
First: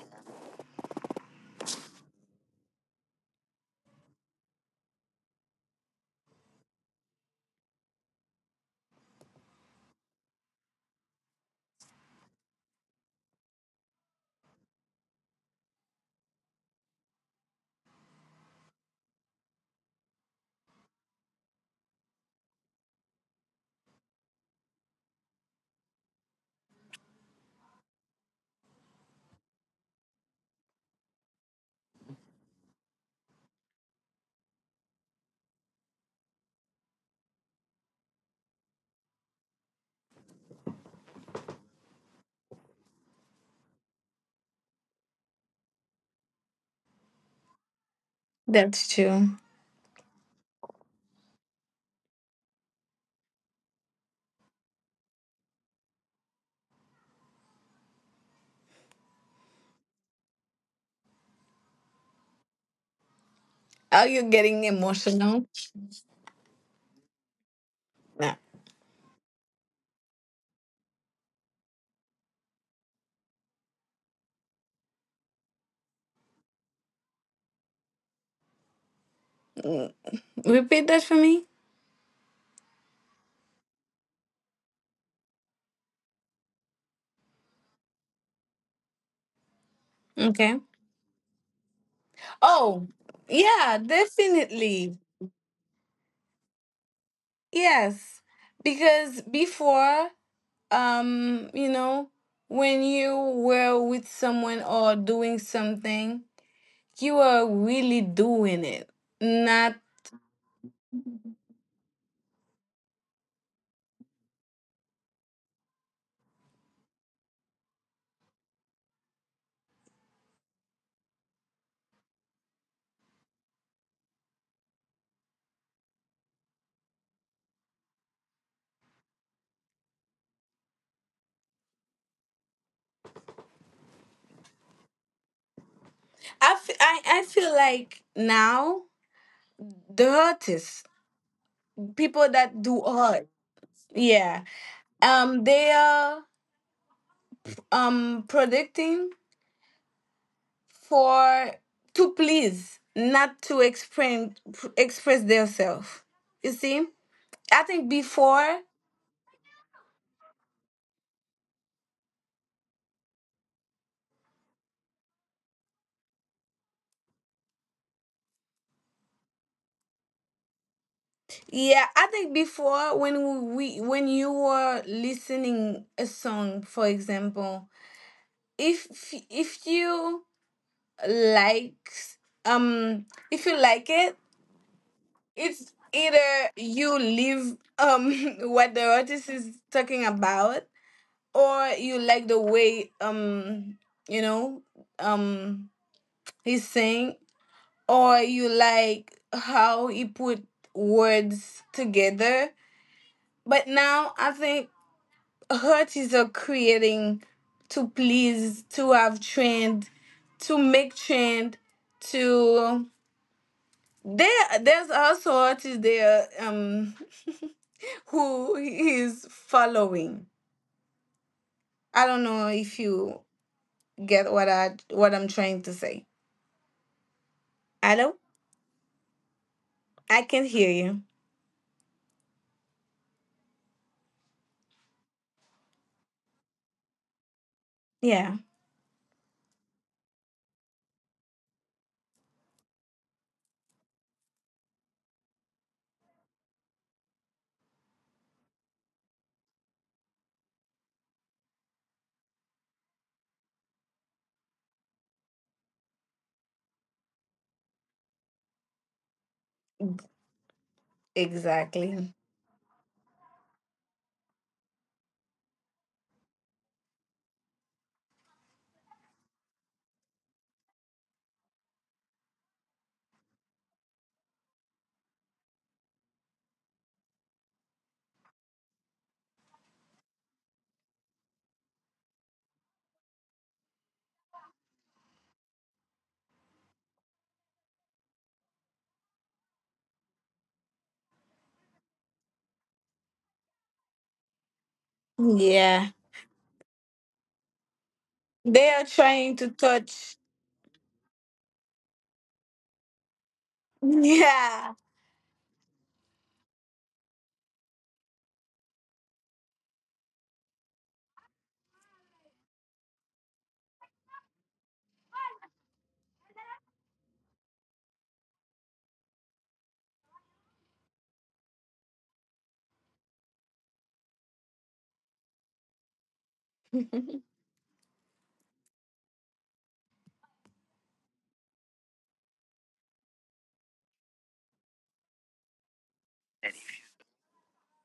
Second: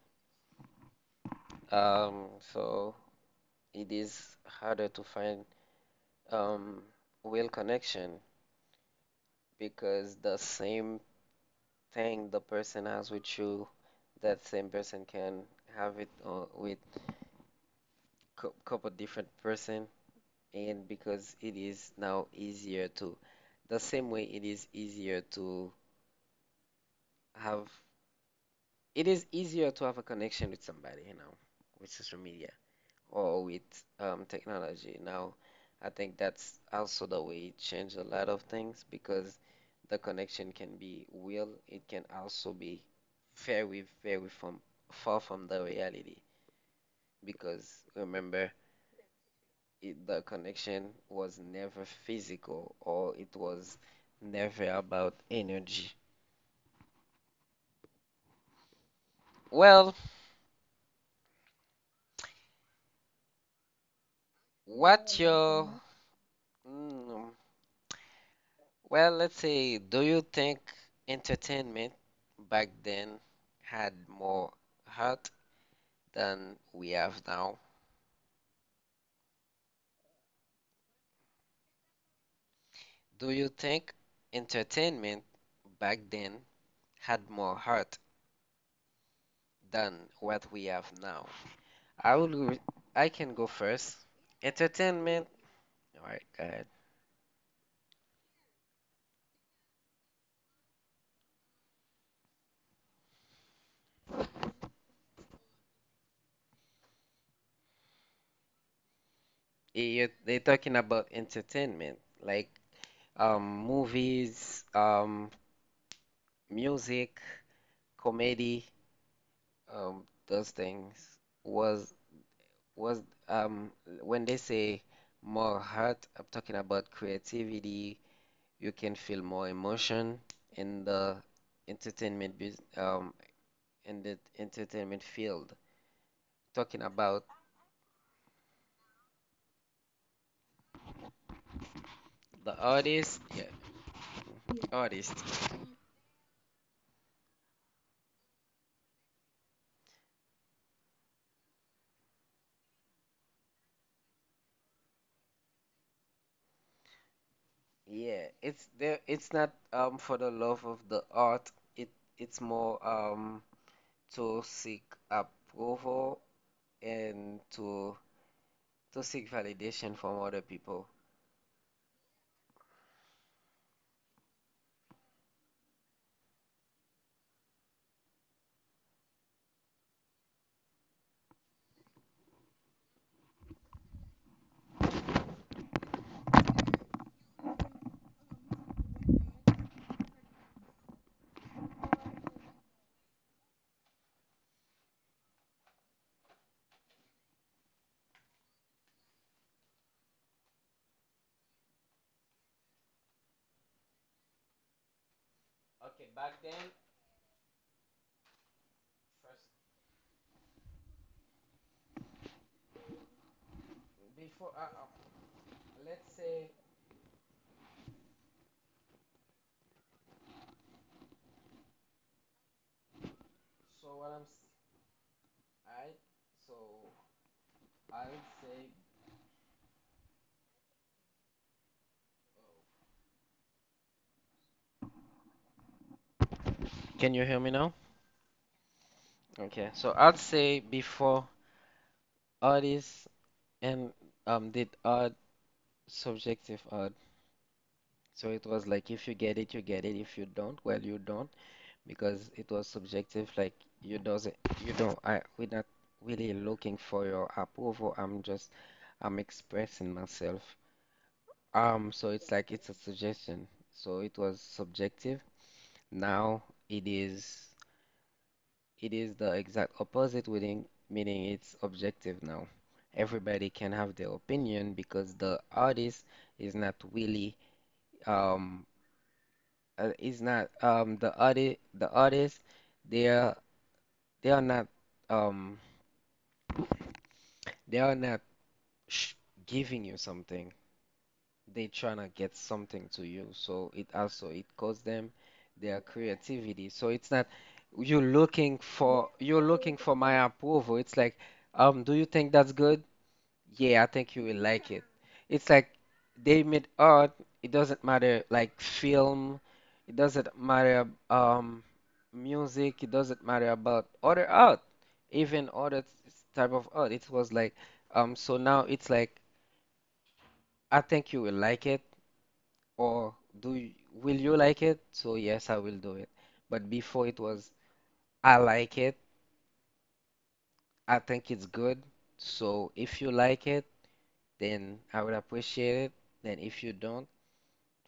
[SPEAKER 1] Um, so it is harder to find um real connection because the same thing the person has with you, that same person can have it uh, with a couple different person, and because it is now easier to, the same way it is easier to have, it is easier to have a connection with somebody, you know, with social media, or with um, technology. Now, I think that's also the way it changed a lot of things because the connection can be real, it can also be very, very from far from the reality because remember,
[SPEAKER 2] That's true.
[SPEAKER 1] it, the connection was never physical or it was never about energy. Well,
[SPEAKER 2] Are you getting
[SPEAKER 1] what
[SPEAKER 2] emotional?
[SPEAKER 1] your Mhm. mm,
[SPEAKER 2] No.
[SPEAKER 1] Well, let's see. Do you think entertainment back then had more heart than we have now?
[SPEAKER 2] Mm. Repeat that for me.
[SPEAKER 1] Do you think entertainment back then had more heart than what
[SPEAKER 2] Okay.
[SPEAKER 1] we have now? I will. re-
[SPEAKER 2] Oh,
[SPEAKER 1] I can go
[SPEAKER 2] yeah,
[SPEAKER 1] first.
[SPEAKER 2] definitely.
[SPEAKER 1] Entertainment. All right, go ahead.
[SPEAKER 2] Yes. Because before, um, you know, when you were with someone or doing something, you were really doing it. Not,
[SPEAKER 1] You, they're talking about entertainment, like um, movies, um, music, comedy, um, those things was was um when they say more heart, I'm talking about creativity. You can feel more emotion in the entertainment bus um in the entertainment field.
[SPEAKER 2] I f-
[SPEAKER 1] Talking
[SPEAKER 2] I, I
[SPEAKER 1] about
[SPEAKER 2] feel like now the artists, people
[SPEAKER 1] the
[SPEAKER 2] that do
[SPEAKER 1] artist,
[SPEAKER 2] art,
[SPEAKER 1] yeah,
[SPEAKER 2] yeah,
[SPEAKER 1] artist.
[SPEAKER 2] um, they are um predicting for to please, not to explain, express themselves, you see, I think
[SPEAKER 1] Yeah,
[SPEAKER 2] before
[SPEAKER 1] it's there. It's not um for the love of the art. It it's more um to seek approval and to to seek validation from other people.
[SPEAKER 2] yeah, I think before, when we when you were listening a song for example, if if you like, um if you like it, it's either you leave, um what the artist is talking about, or you like the way, um you know, um he sing, or you like how he put words together. But now I think
[SPEAKER 1] Okay,
[SPEAKER 2] artists are
[SPEAKER 1] back then
[SPEAKER 2] creating to please, to have trend, to make trend, to, there
[SPEAKER 1] before uh, uh,
[SPEAKER 2] there's also artists
[SPEAKER 1] let's
[SPEAKER 2] there,
[SPEAKER 1] say
[SPEAKER 2] um who is following. I don't know if you
[SPEAKER 1] so what I'm
[SPEAKER 2] get
[SPEAKER 1] s-
[SPEAKER 2] what I, what I'm trying to
[SPEAKER 1] I
[SPEAKER 2] say.
[SPEAKER 1] so I
[SPEAKER 2] Hello?
[SPEAKER 1] would say
[SPEAKER 2] I can hear you.
[SPEAKER 1] Can you hear me now?
[SPEAKER 2] Yeah,
[SPEAKER 1] Okay, so I'd say before artists and um did art subjective art. So it was like if you get it, you get it. If you don't, well, you don't because it was subjective. Like you doesn't, you know, I we're not really looking for your approval. I'm just, I'm expressing myself. Um, so
[SPEAKER 2] exactly.
[SPEAKER 1] it's like it's a suggestion. So it was subjective. Now it is it is the exact opposite meaning, meaning it's objective now. Everybody can have their opinion because the artist is not really um uh, is not um the artist the artist they are they are not um they are not sh giving you something. They trying to get something to you, so it also it costs them their
[SPEAKER 2] Yeah.
[SPEAKER 1] creativity. So it's not you're looking
[SPEAKER 2] They are
[SPEAKER 1] for
[SPEAKER 2] trying
[SPEAKER 1] you're
[SPEAKER 2] to
[SPEAKER 1] looking for
[SPEAKER 2] touch.
[SPEAKER 1] my approval. It's like, um do you think that's good? Yeah, I think you will like
[SPEAKER 2] Yeah.
[SPEAKER 1] it. It's like they made art. It doesn't matter, like film. It doesn't matter, um music. It doesn't matter about other art, even other type of art. It was like, um so now it's like, I think you will like it, or do you, will you like it? So yes, I will do it. But before, it was, I like it, I think it's good. So if you like it, then I would appreciate it. Then if you don't,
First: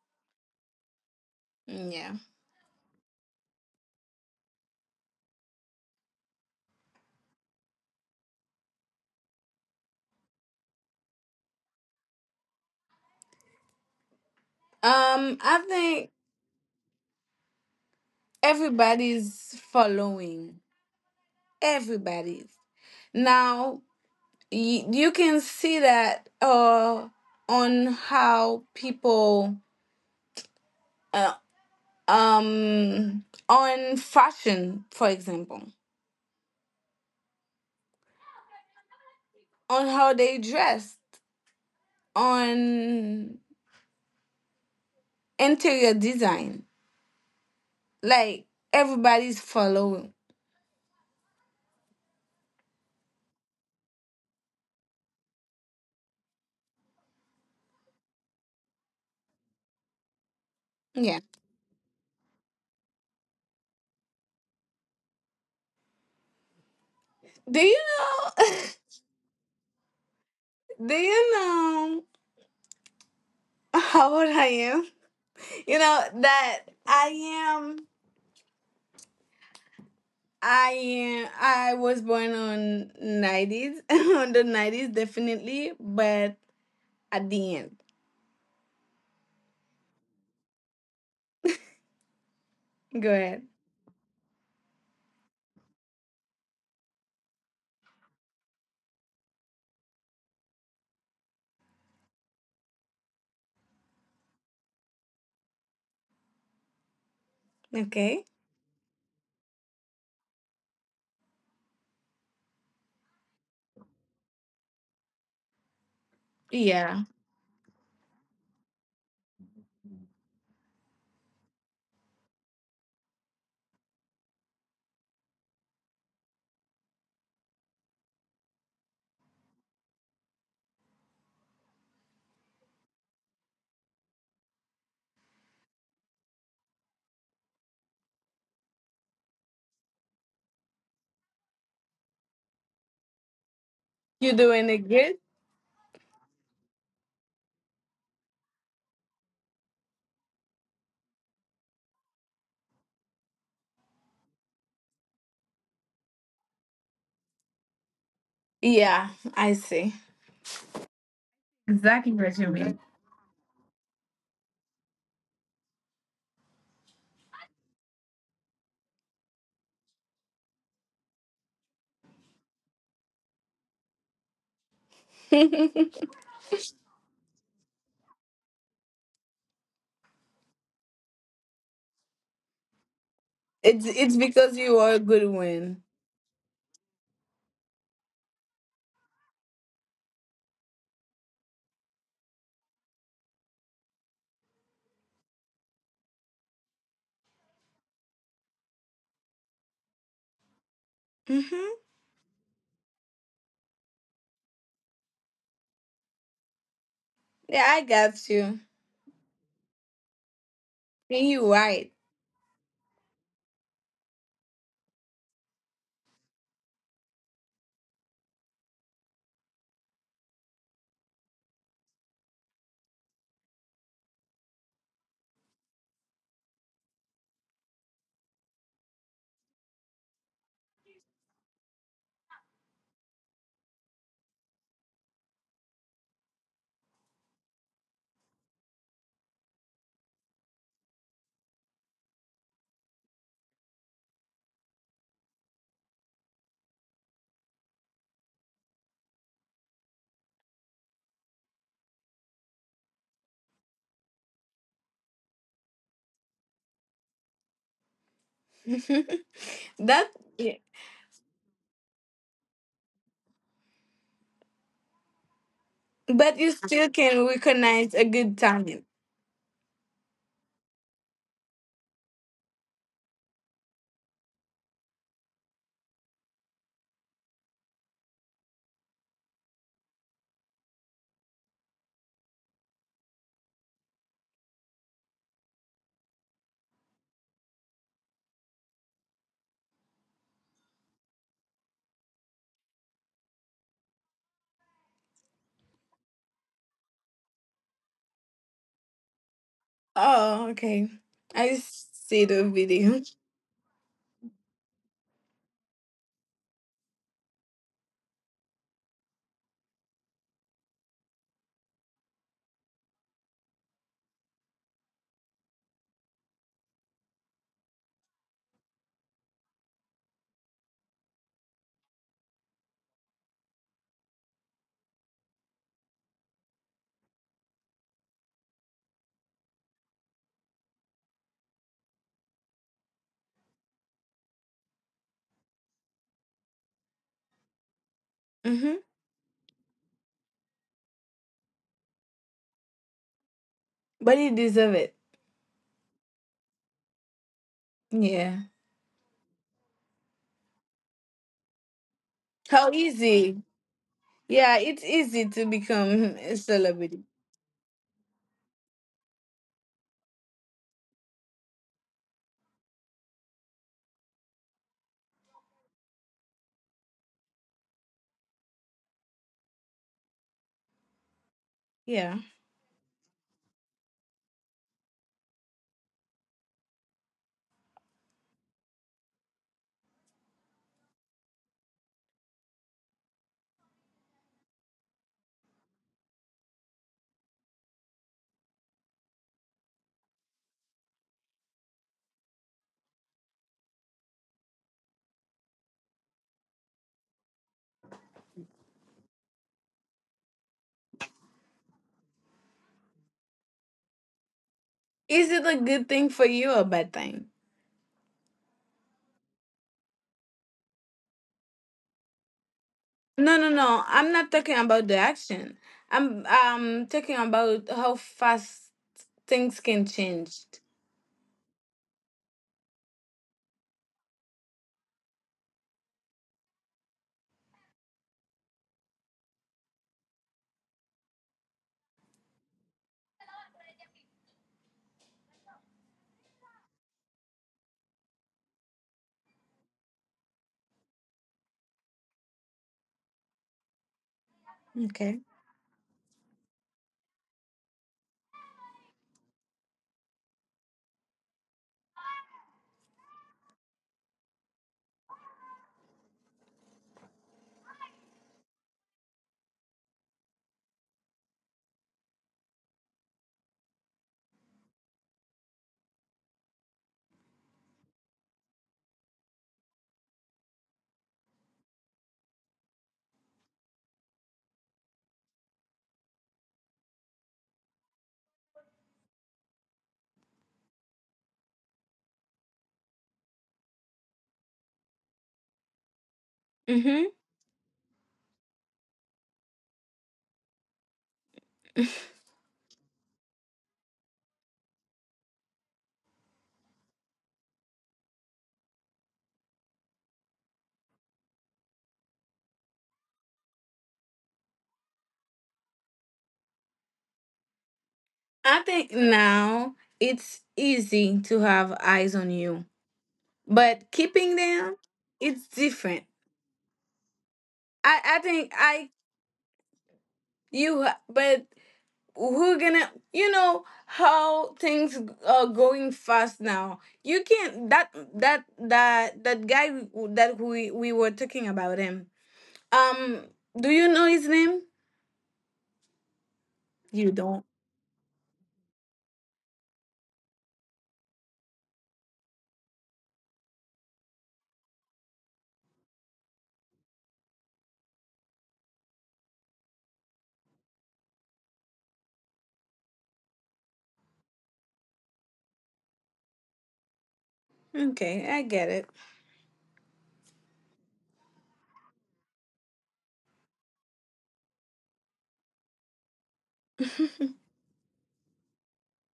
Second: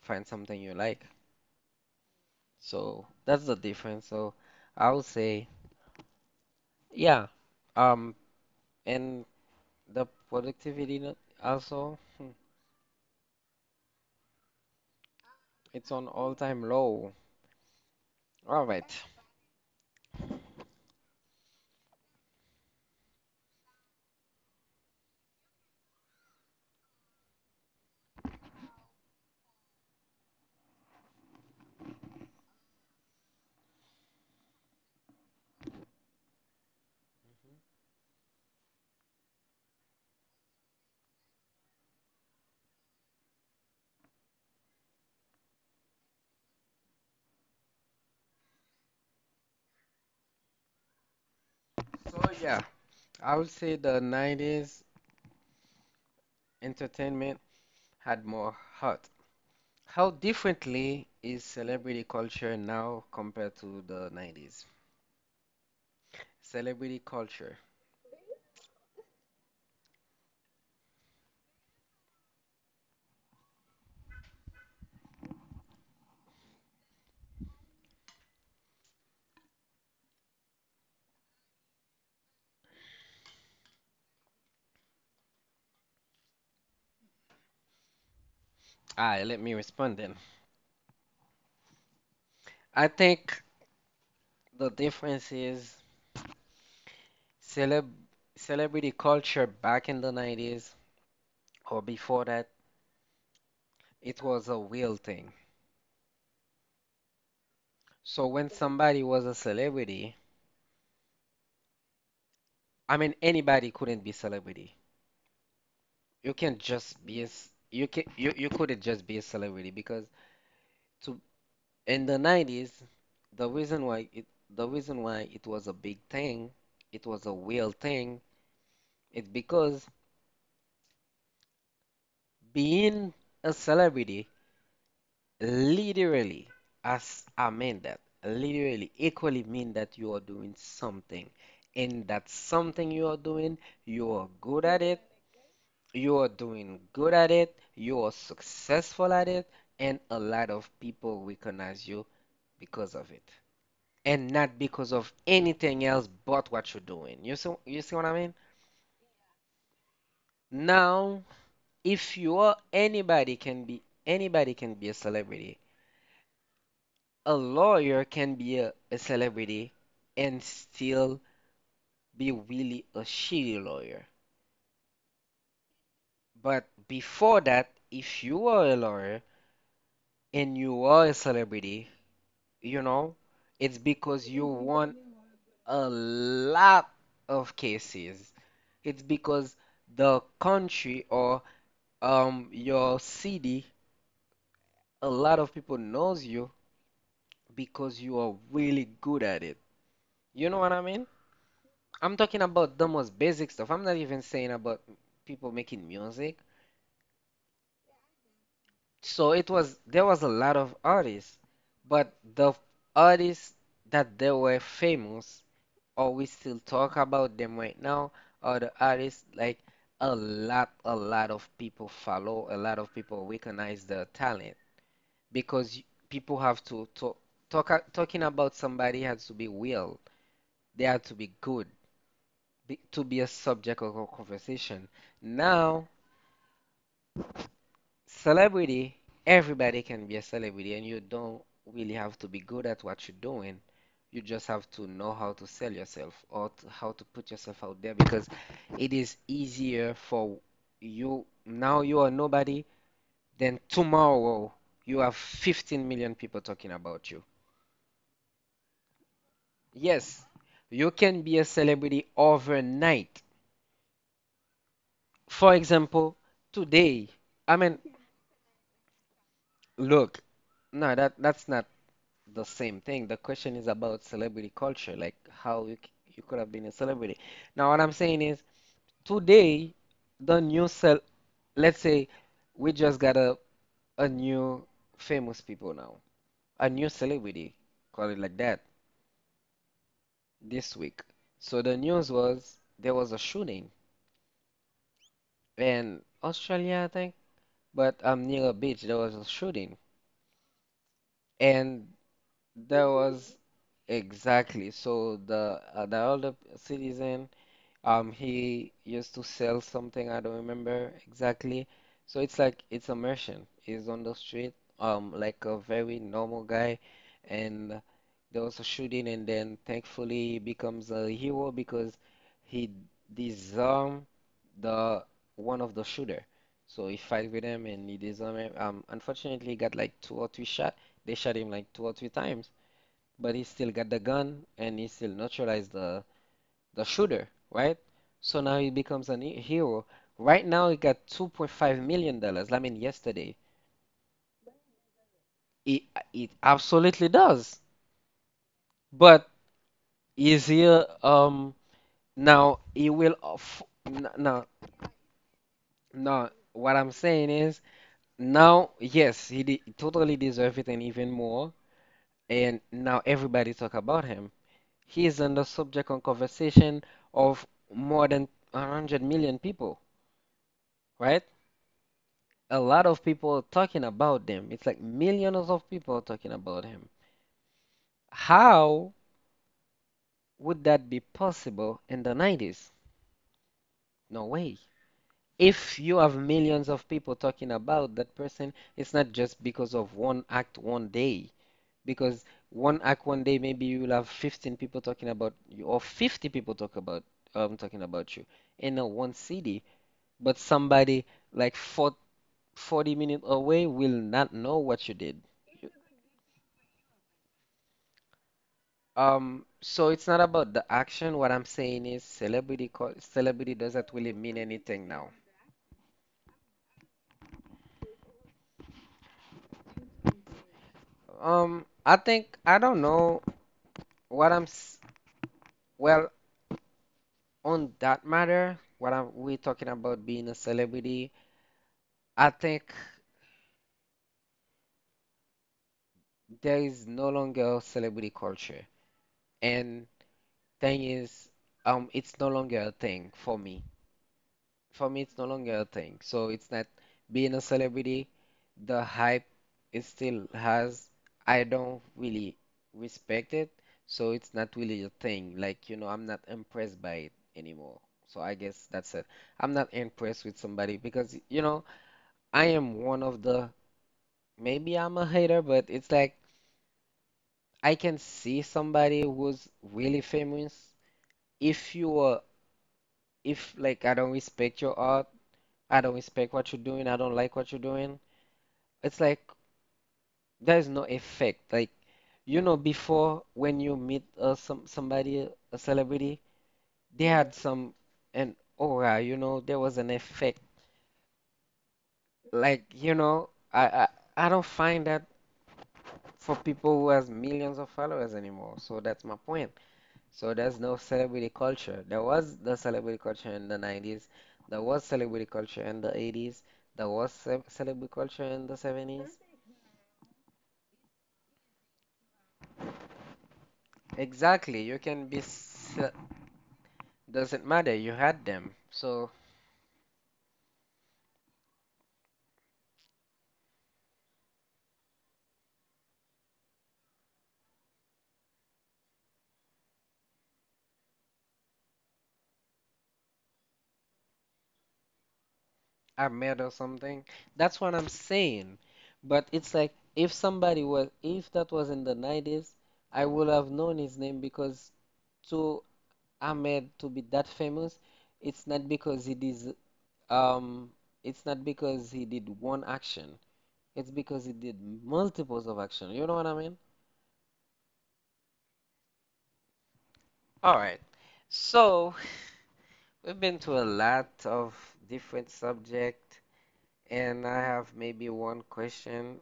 [SPEAKER 1] find something you like.
[SPEAKER 2] Yeah.
[SPEAKER 1] So that's the difference. So I would say, yeah. Um, and the productivity no- also, hmm,
[SPEAKER 2] Um, I
[SPEAKER 1] it's on
[SPEAKER 2] think
[SPEAKER 1] all-time low. All right.
[SPEAKER 2] everybody's following. Everybody's. Now, y- you can see that uh on how people, uh, um on fashion, for example, on how they dressed, on interior design. Like, everybody's following.
[SPEAKER 1] So yeah, I would say the nineties entertainment had more heart. How differently
[SPEAKER 2] Yeah.
[SPEAKER 1] is celebrity culture now compared to the nineties? Celebrity culture.
[SPEAKER 2] Do you know? Do you know how old I am? You know that I am. I am. I was born on nineties, on the nineties, definitely. But at the end,
[SPEAKER 1] Ah, let me respond then. I
[SPEAKER 2] go ahead.
[SPEAKER 1] think the difference is celeb celebrity culture back in the nineties, or before that, it was a real thing.
[SPEAKER 2] Okay.
[SPEAKER 1] So when somebody was a celebrity, I mean, anybody couldn't be celebrity. You can't just
[SPEAKER 2] Yeah.
[SPEAKER 1] be a, c- you can you, you couldn't just be a celebrity, because to, in the nineties, the reason why it the reason why it was a big thing, it was a real thing, it's because being a celebrity literally, as I mean that literally equally mean that you are doing something, and that something you are doing, you are
[SPEAKER 2] You
[SPEAKER 1] good
[SPEAKER 2] doing
[SPEAKER 1] at
[SPEAKER 2] it
[SPEAKER 1] it,
[SPEAKER 2] good?
[SPEAKER 1] you are doing good at it, you are successful at it, and a lot of people recognize you because of it, and not because of anything else but what you're doing. You see, you see what I mean?
[SPEAKER 2] Yeah, I see.
[SPEAKER 1] Now,
[SPEAKER 2] Exactly
[SPEAKER 1] if you
[SPEAKER 2] what you
[SPEAKER 1] are,
[SPEAKER 2] mean.
[SPEAKER 1] anybody can be anybody can be a celebrity. A lawyer can be a, a celebrity and still be really a shitty lawyer.
[SPEAKER 2] it's
[SPEAKER 1] But before that, if you are a lawyer and you are a celebrity, you know, it's
[SPEAKER 2] it's
[SPEAKER 1] because you
[SPEAKER 2] because you
[SPEAKER 1] won
[SPEAKER 2] are a good one.
[SPEAKER 1] a lot of cases. It's because the country or, Um, your C D, a lot of people knows you because you are really good at it. You know what I mean?
[SPEAKER 2] Hmm.
[SPEAKER 1] I'm talking about the most basic stuff. I'm not even saying about people making music.
[SPEAKER 2] Yeah, I got you.
[SPEAKER 1] So it was, there was a lot of
[SPEAKER 2] And
[SPEAKER 1] artists,
[SPEAKER 2] you right.
[SPEAKER 1] but the artists that they were famous, or we still talk about them right now, are the artists like a lot, a lot of people follow, a lot of people recognize their talent. Because y- people have to talk, talk a- talking about somebody has to be, well, they have to be good, be, to be a subject of a conversation. Now, celebrity, everybody can be a celebrity, and you don't really have to be good at what you're doing. You just have to know how to sell yourself, or to, how to put yourself out there, because it is easier for you, now you are nobody, than tomorrow you have fifteen million people talking about you.
[SPEAKER 2] That,
[SPEAKER 1] Yes,
[SPEAKER 2] yeah.
[SPEAKER 1] you can be a celebrity overnight. For example,
[SPEAKER 2] But you still can
[SPEAKER 1] today. I
[SPEAKER 2] recognize
[SPEAKER 1] mean,
[SPEAKER 2] a good talent.
[SPEAKER 1] look, no, that that's not the same thing. The question is about celebrity culture, like how you c- you could have been a celebrity. Now, what I'm saying is, today, the new cel let's say we just got a a new famous people now, a new celebrity, call it like that, this week. So the news was, there was a shooting in Australia, I think, but um near a beach there was a shooting,
[SPEAKER 2] Oh, okay. I
[SPEAKER 1] and
[SPEAKER 2] see the video.
[SPEAKER 1] there was, exactly, so the uh, the older citizen, um he used to sell something, I don't remember exactly, so it's like it's a merchant, he's on the street, um like a very normal guy, and there was a shooting, and then thankfully he becomes a hero because he disarmed the one of the shooter. So he fight with him and he disarmed him. Um, unfortunately, he got like two or three shot. They shot him like two or three times, but he still got the gun and he still neutralized the the shooter, right? So now he
[SPEAKER 2] Mm-hmm.
[SPEAKER 1] becomes a hero. Right now, he got two point five million dollars. I mean, yesterday.
[SPEAKER 2] But you deserve it.
[SPEAKER 1] It it absolutely does.
[SPEAKER 2] Yeah.
[SPEAKER 1] But is he uh, um now
[SPEAKER 2] How
[SPEAKER 1] he will
[SPEAKER 2] easy?
[SPEAKER 1] off now,
[SPEAKER 2] Yeah, it's easy to become
[SPEAKER 1] now
[SPEAKER 2] a
[SPEAKER 1] what I'm
[SPEAKER 2] celebrity.
[SPEAKER 1] saying is, now, yes, he de totally deserved it, and even more. And now everybody talk about him. He is on the subject and conversation of more than one hundred million people, right?
[SPEAKER 2] Yeah.
[SPEAKER 1] A lot of people are talking about them. It's like millions of people are talking about him. How would that be possible in the nineties? No way. If you have millions of people talking about that person, it's not just because of one act one day. Because one act one day, maybe you will have fifteen people talking about you, or fifty people talk about um talking about you in a one city, but somebody like forty forty minutes away will not know what you did.
[SPEAKER 2] Is it a good thing for you or bad thing?
[SPEAKER 1] Um, so it's not about the action. What I'm saying is celebrity co
[SPEAKER 2] No, no,
[SPEAKER 1] celebrity
[SPEAKER 2] no.
[SPEAKER 1] doesn't
[SPEAKER 2] I'm
[SPEAKER 1] really
[SPEAKER 2] not
[SPEAKER 1] mean
[SPEAKER 2] talking about
[SPEAKER 1] anything
[SPEAKER 2] the
[SPEAKER 1] now.
[SPEAKER 2] action. I'm um talking about how fast things can change.
[SPEAKER 1] Um, I think I don't know what I'm s- well, on that matter. What I'm, we're talking about being a celebrity. I think there is no longer celebrity culture. And thing is, um, it's no longer a thing for me. For me, it's
[SPEAKER 2] Okay.
[SPEAKER 1] no longer a thing. So it's not being a celebrity, the hype it still has. I don't really respect it, so it's not really a thing. Like, you know, I'm not impressed by it anymore. So I guess that's it. I'm not impressed with somebody because, you know, I am one of the, maybe I'm a hater, but it's like I can see somebody who's really famous. If you are, if like I don't respect your art, I don't respect what you're doing, I don't like what you're doing, it's like there's no effect. Like, you know, before when you meet uh, some somebody, a celebrity, they
[SPEAKER 2] Mm-hmm.
[SPEAKER 1] had some an aura, you know, there was an effect. Like, you know, I I, I don't find that for people who has millions of followers anymore. So that's my point. So there's no celebrity culture. There was the celebrity culture in the nineties. There was celebrity culture in the eighties. There was ce- celebrity culture in the
[SPEAKER 2] I think
[SPEAKER 1] seventies.
[SPEAKER 2] now it's easy to have eyes on you, but keeping
[SPEAKER 1] Exactly.
[SPEAKER 2] them,
[SPEAKER 1] You can be,
[SPEAKER 2] it's
[SPEAKER 1] ce-
[SPEAKER 2] different.
[SPEAKER 1] doesn't matter. You
[SPEAKER 2] I I
[SPEAKER 1] had
[SPEAKER 2] think
[SPEAKER 1] them.
[SPEAKER 2] I
[SPEAKER 1] So
[SPEAKER 2] you ha- but who gonna, you know how things are going fast now. You can't, that that that that guy w- that we we were talking about him. Um, do you know his name?
[SPEAKER 1] I'm mad or something.
[SPEAKER 2] You don't.
[SPEAKER 1] That's what I'm saying. But it's like if somebody was, if that was in the nineties, I would have known his name because to Ahmed to be that famous, it's not because he des Um, it's not because he did one action. It's because he did multiples of action. You know what I mean?
[SPEAKER 2] Okay, I get it.
[SPEAKER 1] All right. So we've been to a lot of different subject, and I have maybe one question.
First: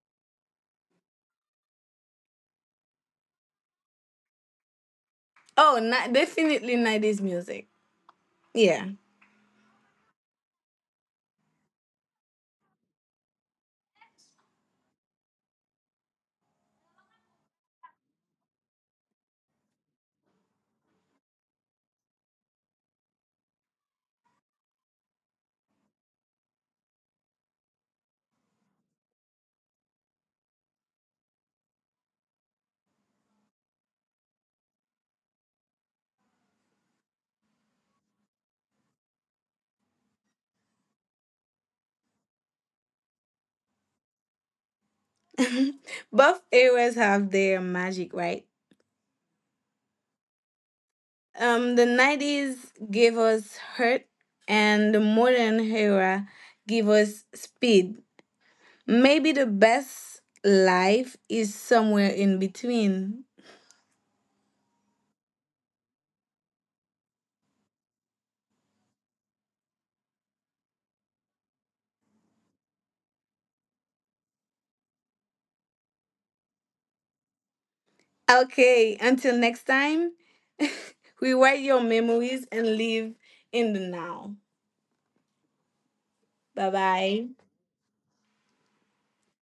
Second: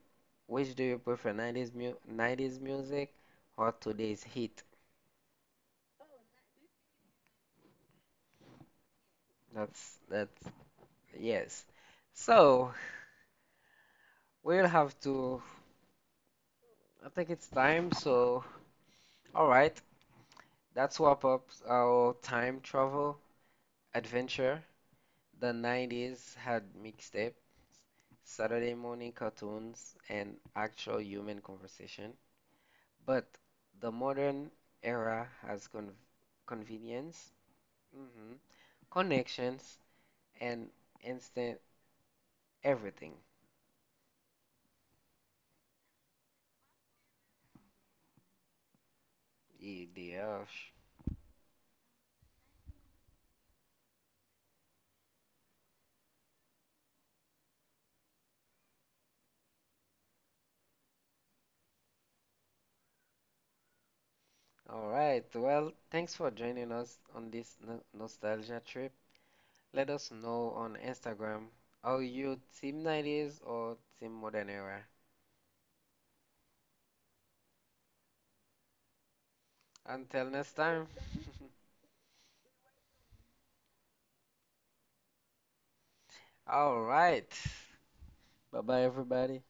[SPEAKER 1] Which do you prefer, nineties mu nineties music or today's hit?
[SPEAKER 2] Oh, ni- definitely nineties music. Yeah.
[SPEAKER 1] That's that's yes. So we'll have to. I think it's time. So all right, that's wrap up our time travel adventure. The nineties had mixtape, Saturday morning cartoons, and actual human conversation. But the modern era has con convenience, hmm connections, and instant everything.
[SPEAKER 2] Both eras have their magic, right?
[SPEAKER 1] E D F.
[SPEAKER 2] Um, the nineties gave us hurt, and the modern era give us speed. Maybe the best life is somewhere in between.
[SPEAKER 1] All right. Well, thanks for joining us on this no nostalgia trip. Let us know on Instagram, are you Team nineties or Team Modern Era?
[SPEAKER 2] Okay, until next time,
[SPEAKER 1] Until next time.
[SPEAKER 2] rewrite your memories and live in the now. Bye
[SPEAKER 1] All
[SPEAKER 2] bye.
[SPEAKER 1] right. Bye bye, everybody.